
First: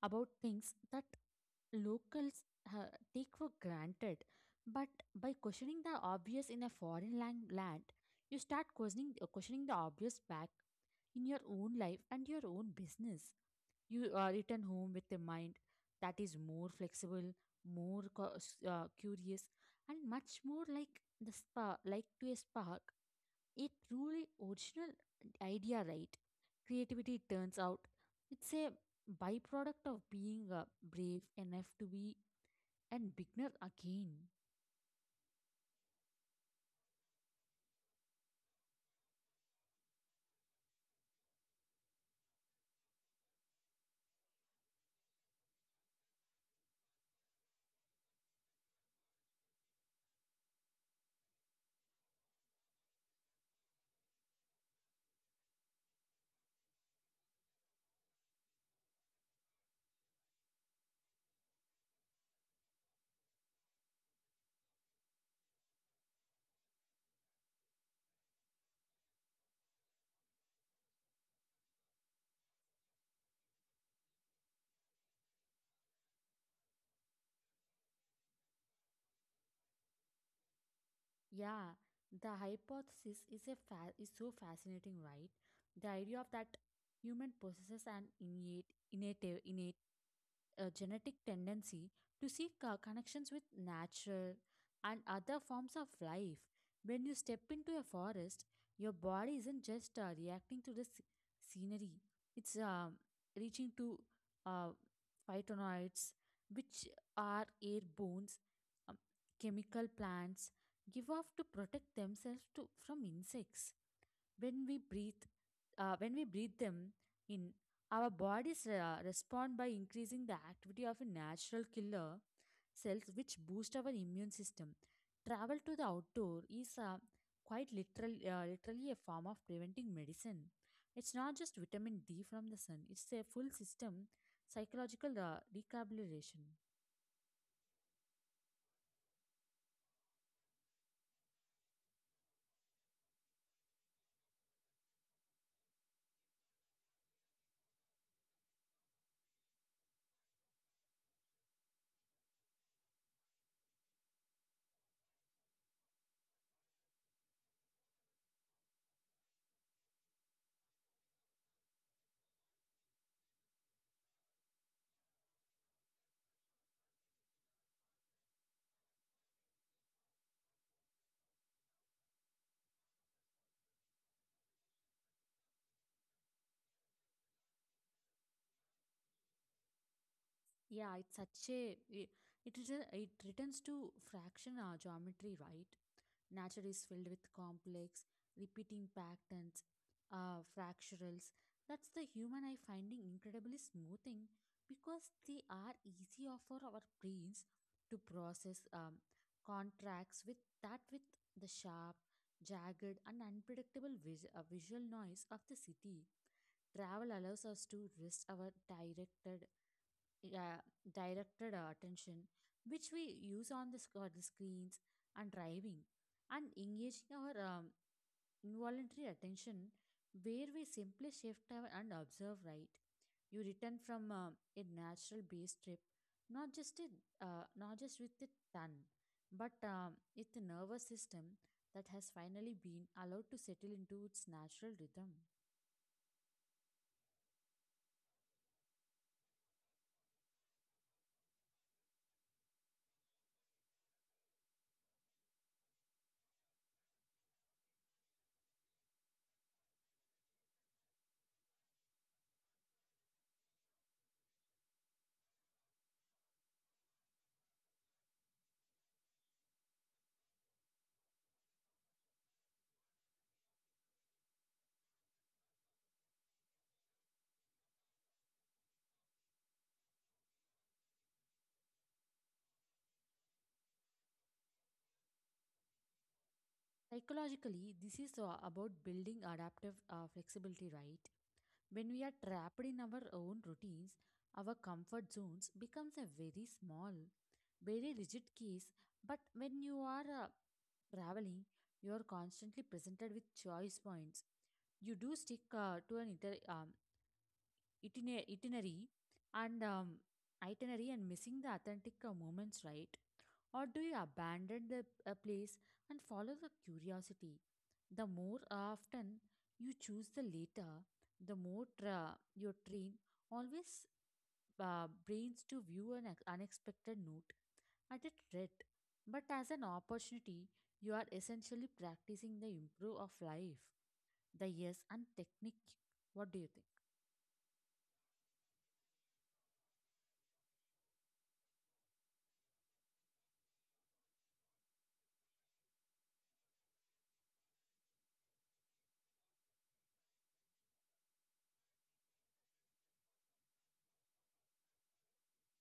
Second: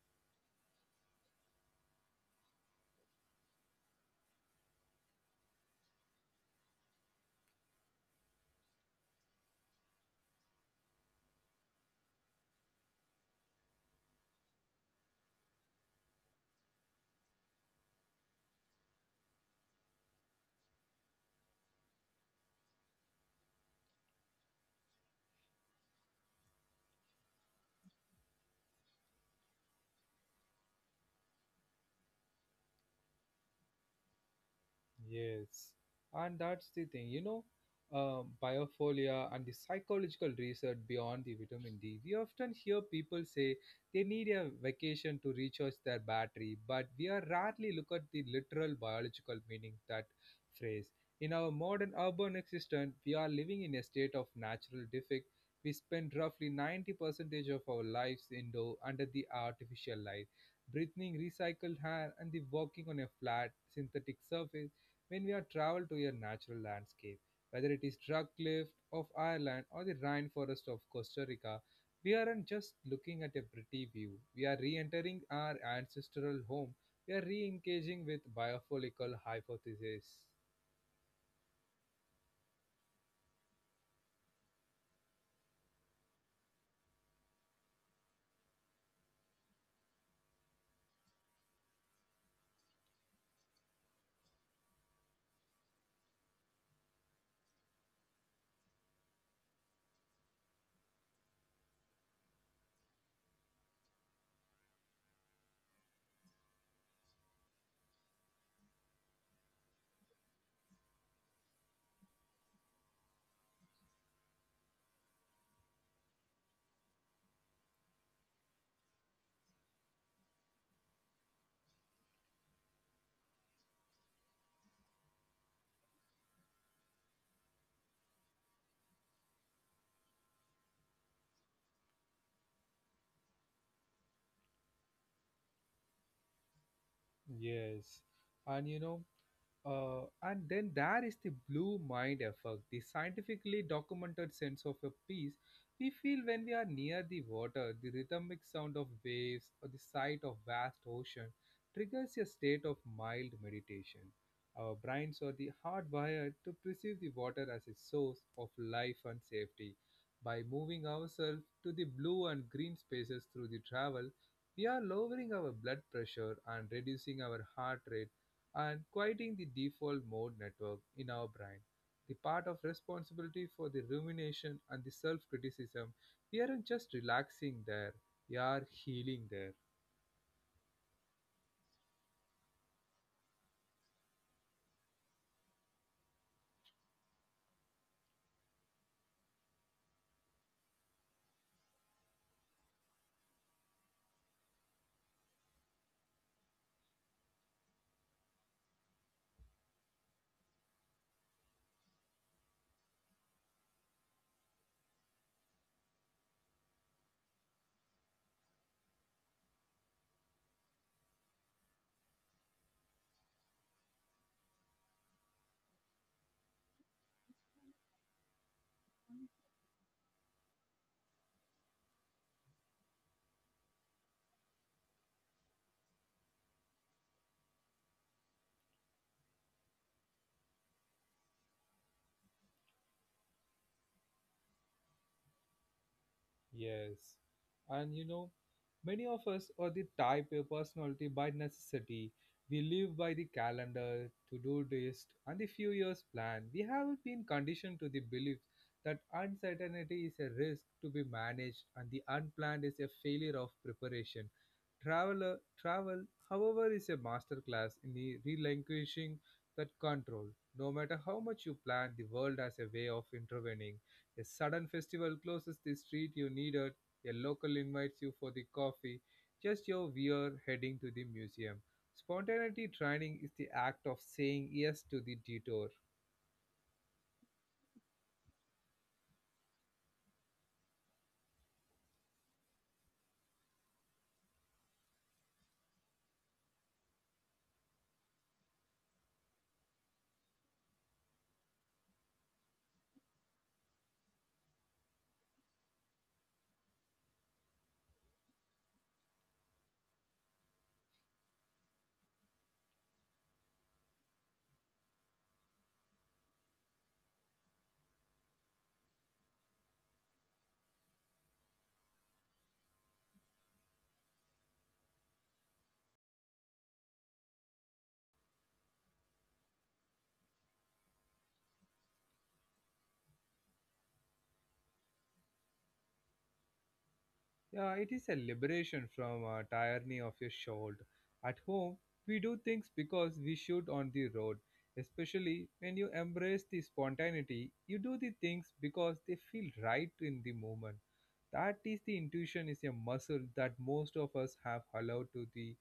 about things that locals take for granted. But by questioning the obvious in a foreign land, you start questioning the obvious back in your own life and your own business. You are return home with a mind that is more flexible, more curious, and much more like to a spark a truly original idea, right. Creativity turns out, it's a byproduct of being brave enough to be and beginner again. Yes, and that's the thing, you know, biophilia and the psychological research beyond the vitamin D. We often hear people say they need a vacation to recharge their battery, but we are rarely look at the literal biological meaning that phrase. In our modern urban existence, we are living in a state of natural defect. We spend roughly 90 percentage of our lives indoor under the artificial light breathing recycled air and the walking on a flat synthetic surface when we are travel to a natural landscape, whether it is rock cliff of Ireland or the rainforest of Costa Rica, we aren't just looking at a pretty view. We are re-entering our ancestral home. We are re-engaging with biopolical hypothesis. Yeah, the hypothesis is so fascinating, right. The idea of that human possesses an innate a genetic tendency to seek connections with nature and other forms of life. When you step into a forest, your body isn't just reacting to the scenery, it's reaching to uh, phytonoids, which are airborne um, chemical plants give off to protect themselves from insects. When we breathe uh, when we breathe them in, our bodies respond by increasing the activity of a natural killer cells, which boost our immune system. Travel to the outdoor is quite literally a form of preventing medicine. It's not just vitamin D from the sun, it's a full system psychological recalibration. Yes, and you know, and then there is the blue mind effect, the scientifically documented sense of a peace we feel when we are near the water. The rhythmic sound of waves or the sight of vast ocean triggers a state of mild meditation. Our brains are the hardwired to perceive the water as a source of life and safety. By moving ourselves to the blue and green spaces through the travel, we are lowering our blood pressure and reducing our heart rate and quieting the default mode network in our brain. The part of responsibility for the rumination and the self criticism, we aren't just relaxing there, we are healing there. Yeah, it's such a it returns to fraction geometry, right? Nature is filled with complex, repeating patterns, fracturals. That's the human eye finding incredibly smoothing because they are easier for our brains to process contracts with that with the sharp, jagged, and unpredictable visual noise of the city. Travel allows us to rest our yeah, directed our attention, which we use on the screens and driving, and engaging our involuntary attention, where we simply shift our and observe, right? You return from a natural base trip, not just a, not just with a ton, but with the nervous system that has finally been allowed to settle into its natural rhythm. Yes. And you know, many of us are the type A personality by necessity. We live by the calendar, to do list, and the few years plan. We have been conditioned to the belief that uncertainty is a risk to be managed and the unplanned is a failure of preparation. Traveler, travel, however, is a masterclass in the relinquishing that control. No matter how much you plan, the world has a way of intervening. A sudden festival closes the street you needed, a local invites you for the coffee, just your we're heading to the museum. Spontaneity training is the act of saying yes to the detour. Psychologically, this is about building adaptive flexibility, right? When we are trapped in our own routines, our comfort zones becomes a very small, very rigid case. But when you are traveling, you are constantly presented with choice points. You do stick to an itinerary and um, and missing the authentic moments, right? Or do you abandon the a place and follow the curiosity? The more often you choose the latter, the more your train always brains to view an unexpected note at a threat, but as an opportunity, you are essentially practicing the improve of life, the yes and technique. What do you think? Yeah, it is a liberation from a tyranny of your shoulder. At home, we do things because we should on the road. Especially when you embrace the spontaneity, you do the things because they feel right in the moment. That is the intuition is a muscle that most of us have allowed to the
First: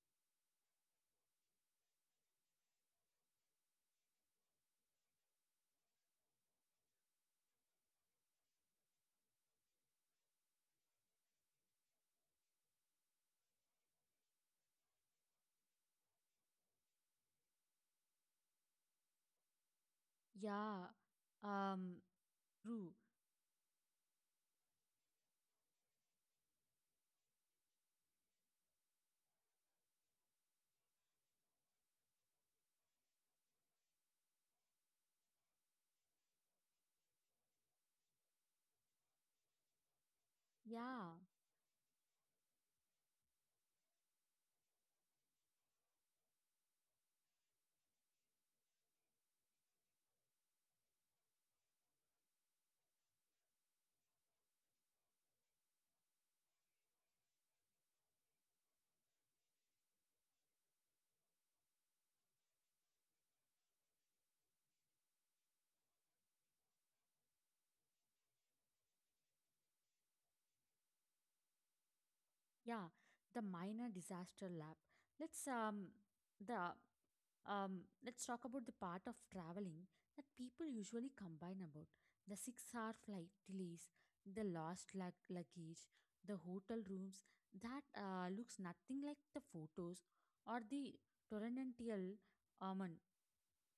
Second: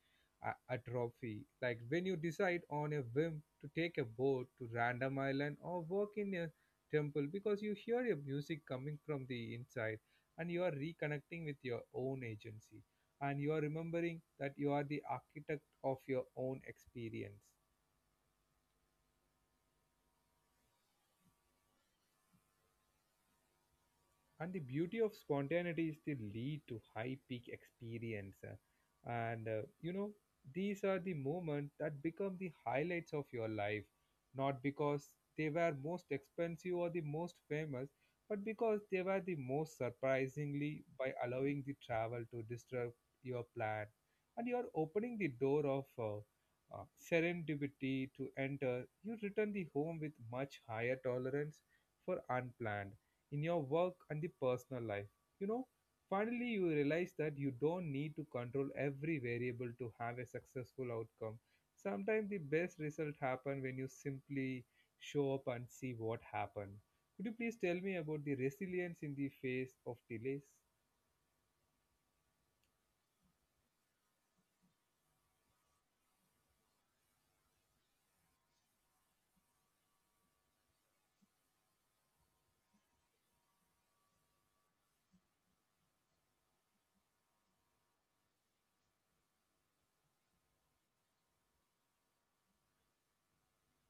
atrophy. Like when you decide on a whim to take a boat to random island or walk in a temple because you hear a music coming from the inside, and you are reconnecting with your own agency, and you are remembering that you are the architect of your own experience. Yeah, um, true. And the beauty of spontaneity is the lead to high peak experience. And these are the moments that become the highlights of your life, not because they were most expensive or the most famous, but because they were the most surprisingly by Yeah. allowing the travel to disrupt your plan. And you are opening the door of uh, serendipity to enter, you return the home with much higher tolerance for unplanned in your work and the personal life. You know, finally you realize that you don't need to control every variable to have a successful outcome. Sometimes the best result happen when you simply show up and see what happen. Could you please tell me about the resilience in the face of delays? Yeah, the minor disaster lab. Let's um the let's talk about the part of traveling that people usually complain about, the 6-hour flight delays, the lost luggage, the hotel rooms that looks nothing like the photos, or the torrential um, an-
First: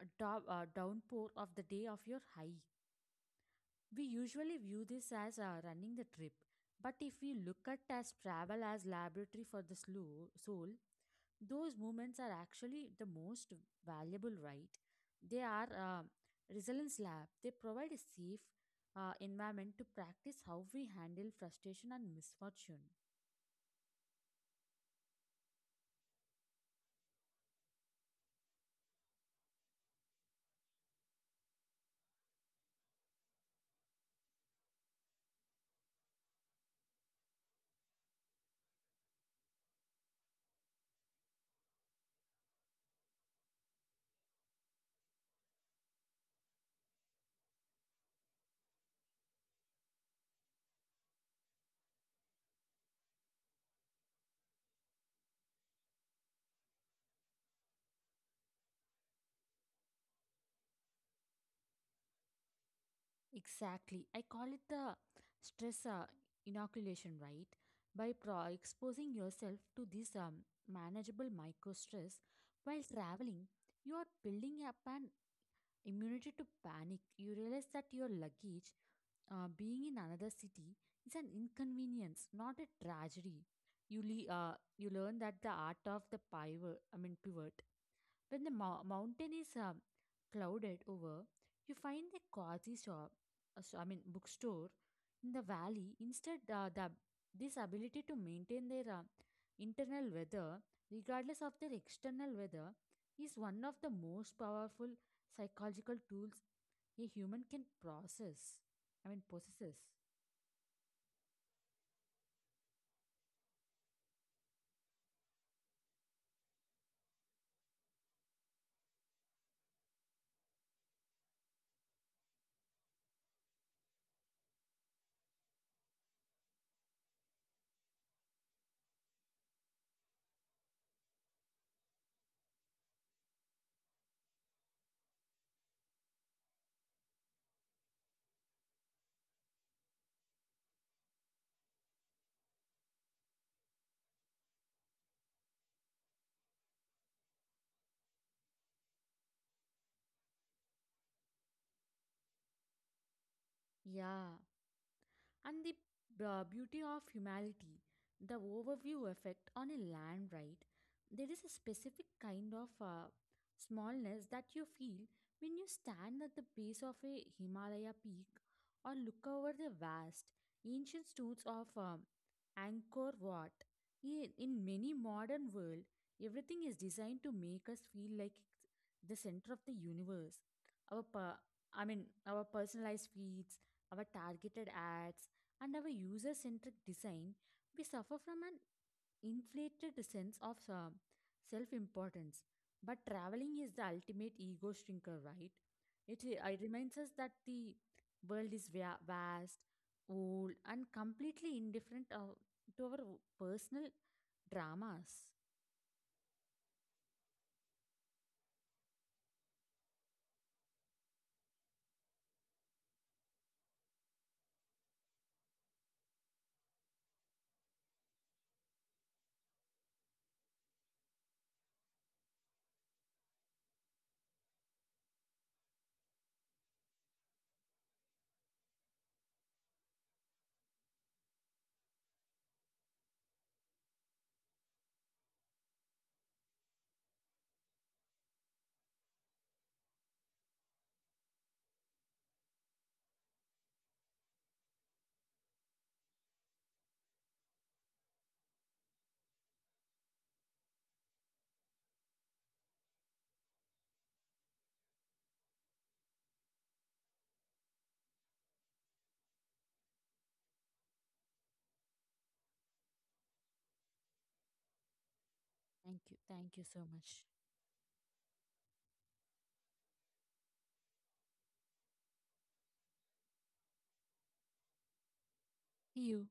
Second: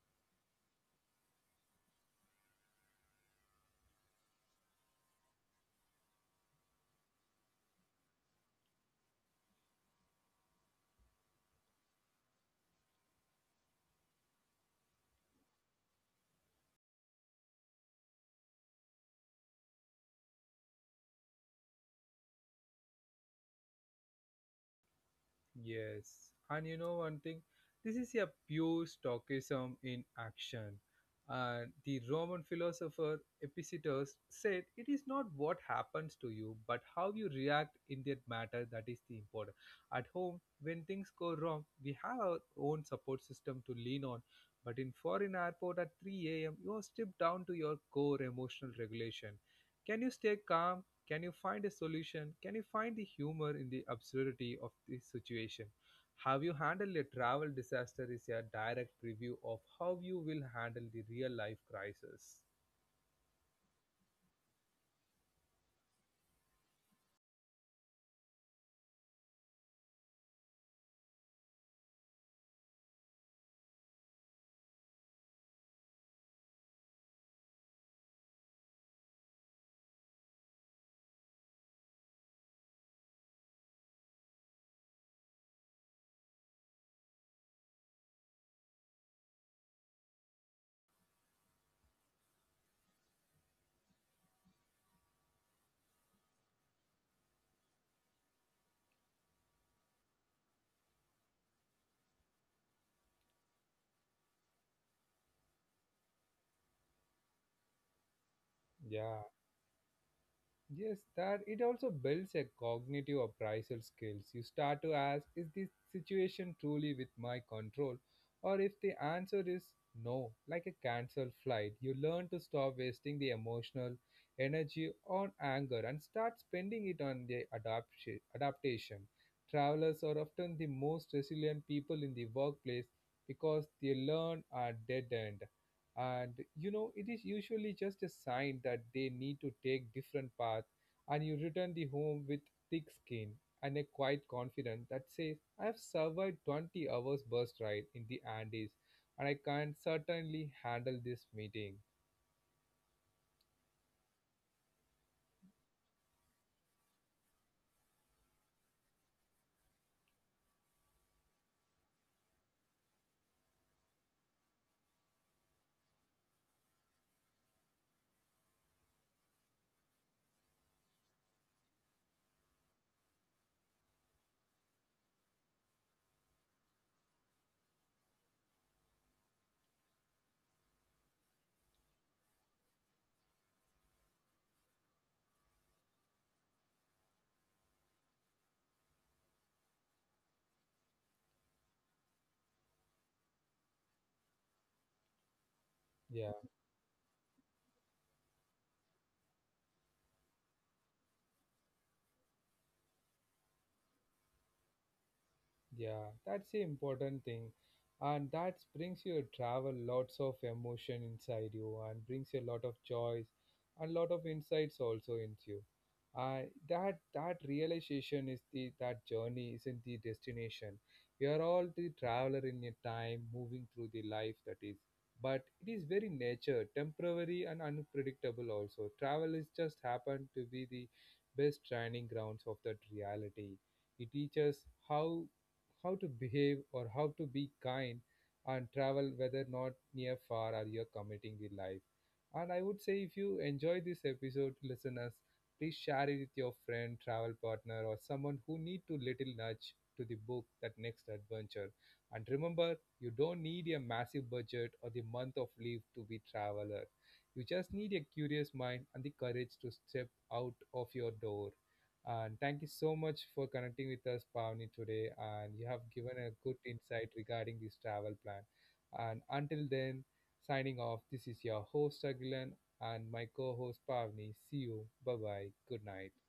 downpour of the day of your hike. We usually view this as running the trip, but if we look at as travel as laboratory for the soul, those moments are actually the most valuable, right? They are resilience lab. They provide a safe environment to practice how we handle frustration and misfortune. Yes, and you know one thing, this is a pure Stoicism in action. And the Roman philosopher Epictetus said, "It is not what happens to you, but how you react in that matter that is the important." At home, when things go wrong, we have our own support system to lean on. But in foreign airport at 3 a.m., you are stripped down to your core emotional regulation. Can you stay calm, can you find a solution? Can you find the humor in the absurdity of the situation? Have you handled a travel disaster is a direct preview of how you will handle the real life crisis. Exactly. I call it the stress inoculation, right? By exposing yourself to this manageable micro stress while traveling, you are building up an immunity to panic. You realize that your luggage, being in another city, is an inconvenience, not a tragedy. You learn that the art of the pivot, I mean pivot, when the mountain is clouded over, you find the quasi shop, so- I mean bookstore in the valley. Instead, the this ability to maintain their internal weather, regardless of their external weather, is one of the most powerful psychological tools a human can process. I mean, Yeah. possesses. Yes, that it also builds a cognitive appraisal skills. You start to ask, is this situation truly with my control? Or if the answer is no, like a cancelled flight, you learn to stop wasting the emotional energy on anger and start spending it on the adaptation. Travelers are often the most resilient people in the workplace because they learn at dead end, and you know it is usually just a sign that they need to take different path. And you return the home with thick skin and a quiet confidence that says I have survived 20 hours bus ride in the Andes, and I can certainly handle this meeting. Yeah, and the beauty of humanity, the overview effect on a land, right? There is a specific kind of smallness that you feel when you stand at the base of a Himalaya peak or look over the vast ancient stones of Angkor Wat. In many modern world, everything is designed to make us feel like it's the center of the universe. Our per- our personalized feeds, our targeted ads, and our user centric design, we suffer from an inflated sense of self importance. But traveling is the ultimate ego shrinker, right? It, Yeah. uh, it reminds us that the world is vast, old, and completely indifferent to our personal dramas. Yeah, that's the important thing. And that brings your travel lots of emotion inside you and brings you a lot of joys and lot of insights also into you. Uh, that realization is the that journey isn't the destination. We are all the traveler in a time moving through the life that is. But it is very nature, temporary and unpredictable also. Travel is just happened to be the best training grounds of that reality. It teaches how how to behave or how to be kind and travel whether not near far or you're committing the life. And I would say if you enjoy this episode, listeners, please share it with your friend, travel partner, or someone who need to little nudge to the book that next adventure. And remember, you don't need a massive budget or the month of leave to be traveler. You just need a curious mind and the courage to step out of your door. And thank you so much for connecting with us, Pavni, today. And you have Thank you. given a Thank good you so insight much. regarding this travel plan. And until then, signing off, this is your host, Agilan, and my co host, Pavni. See you. Bye bye. Good See night. you.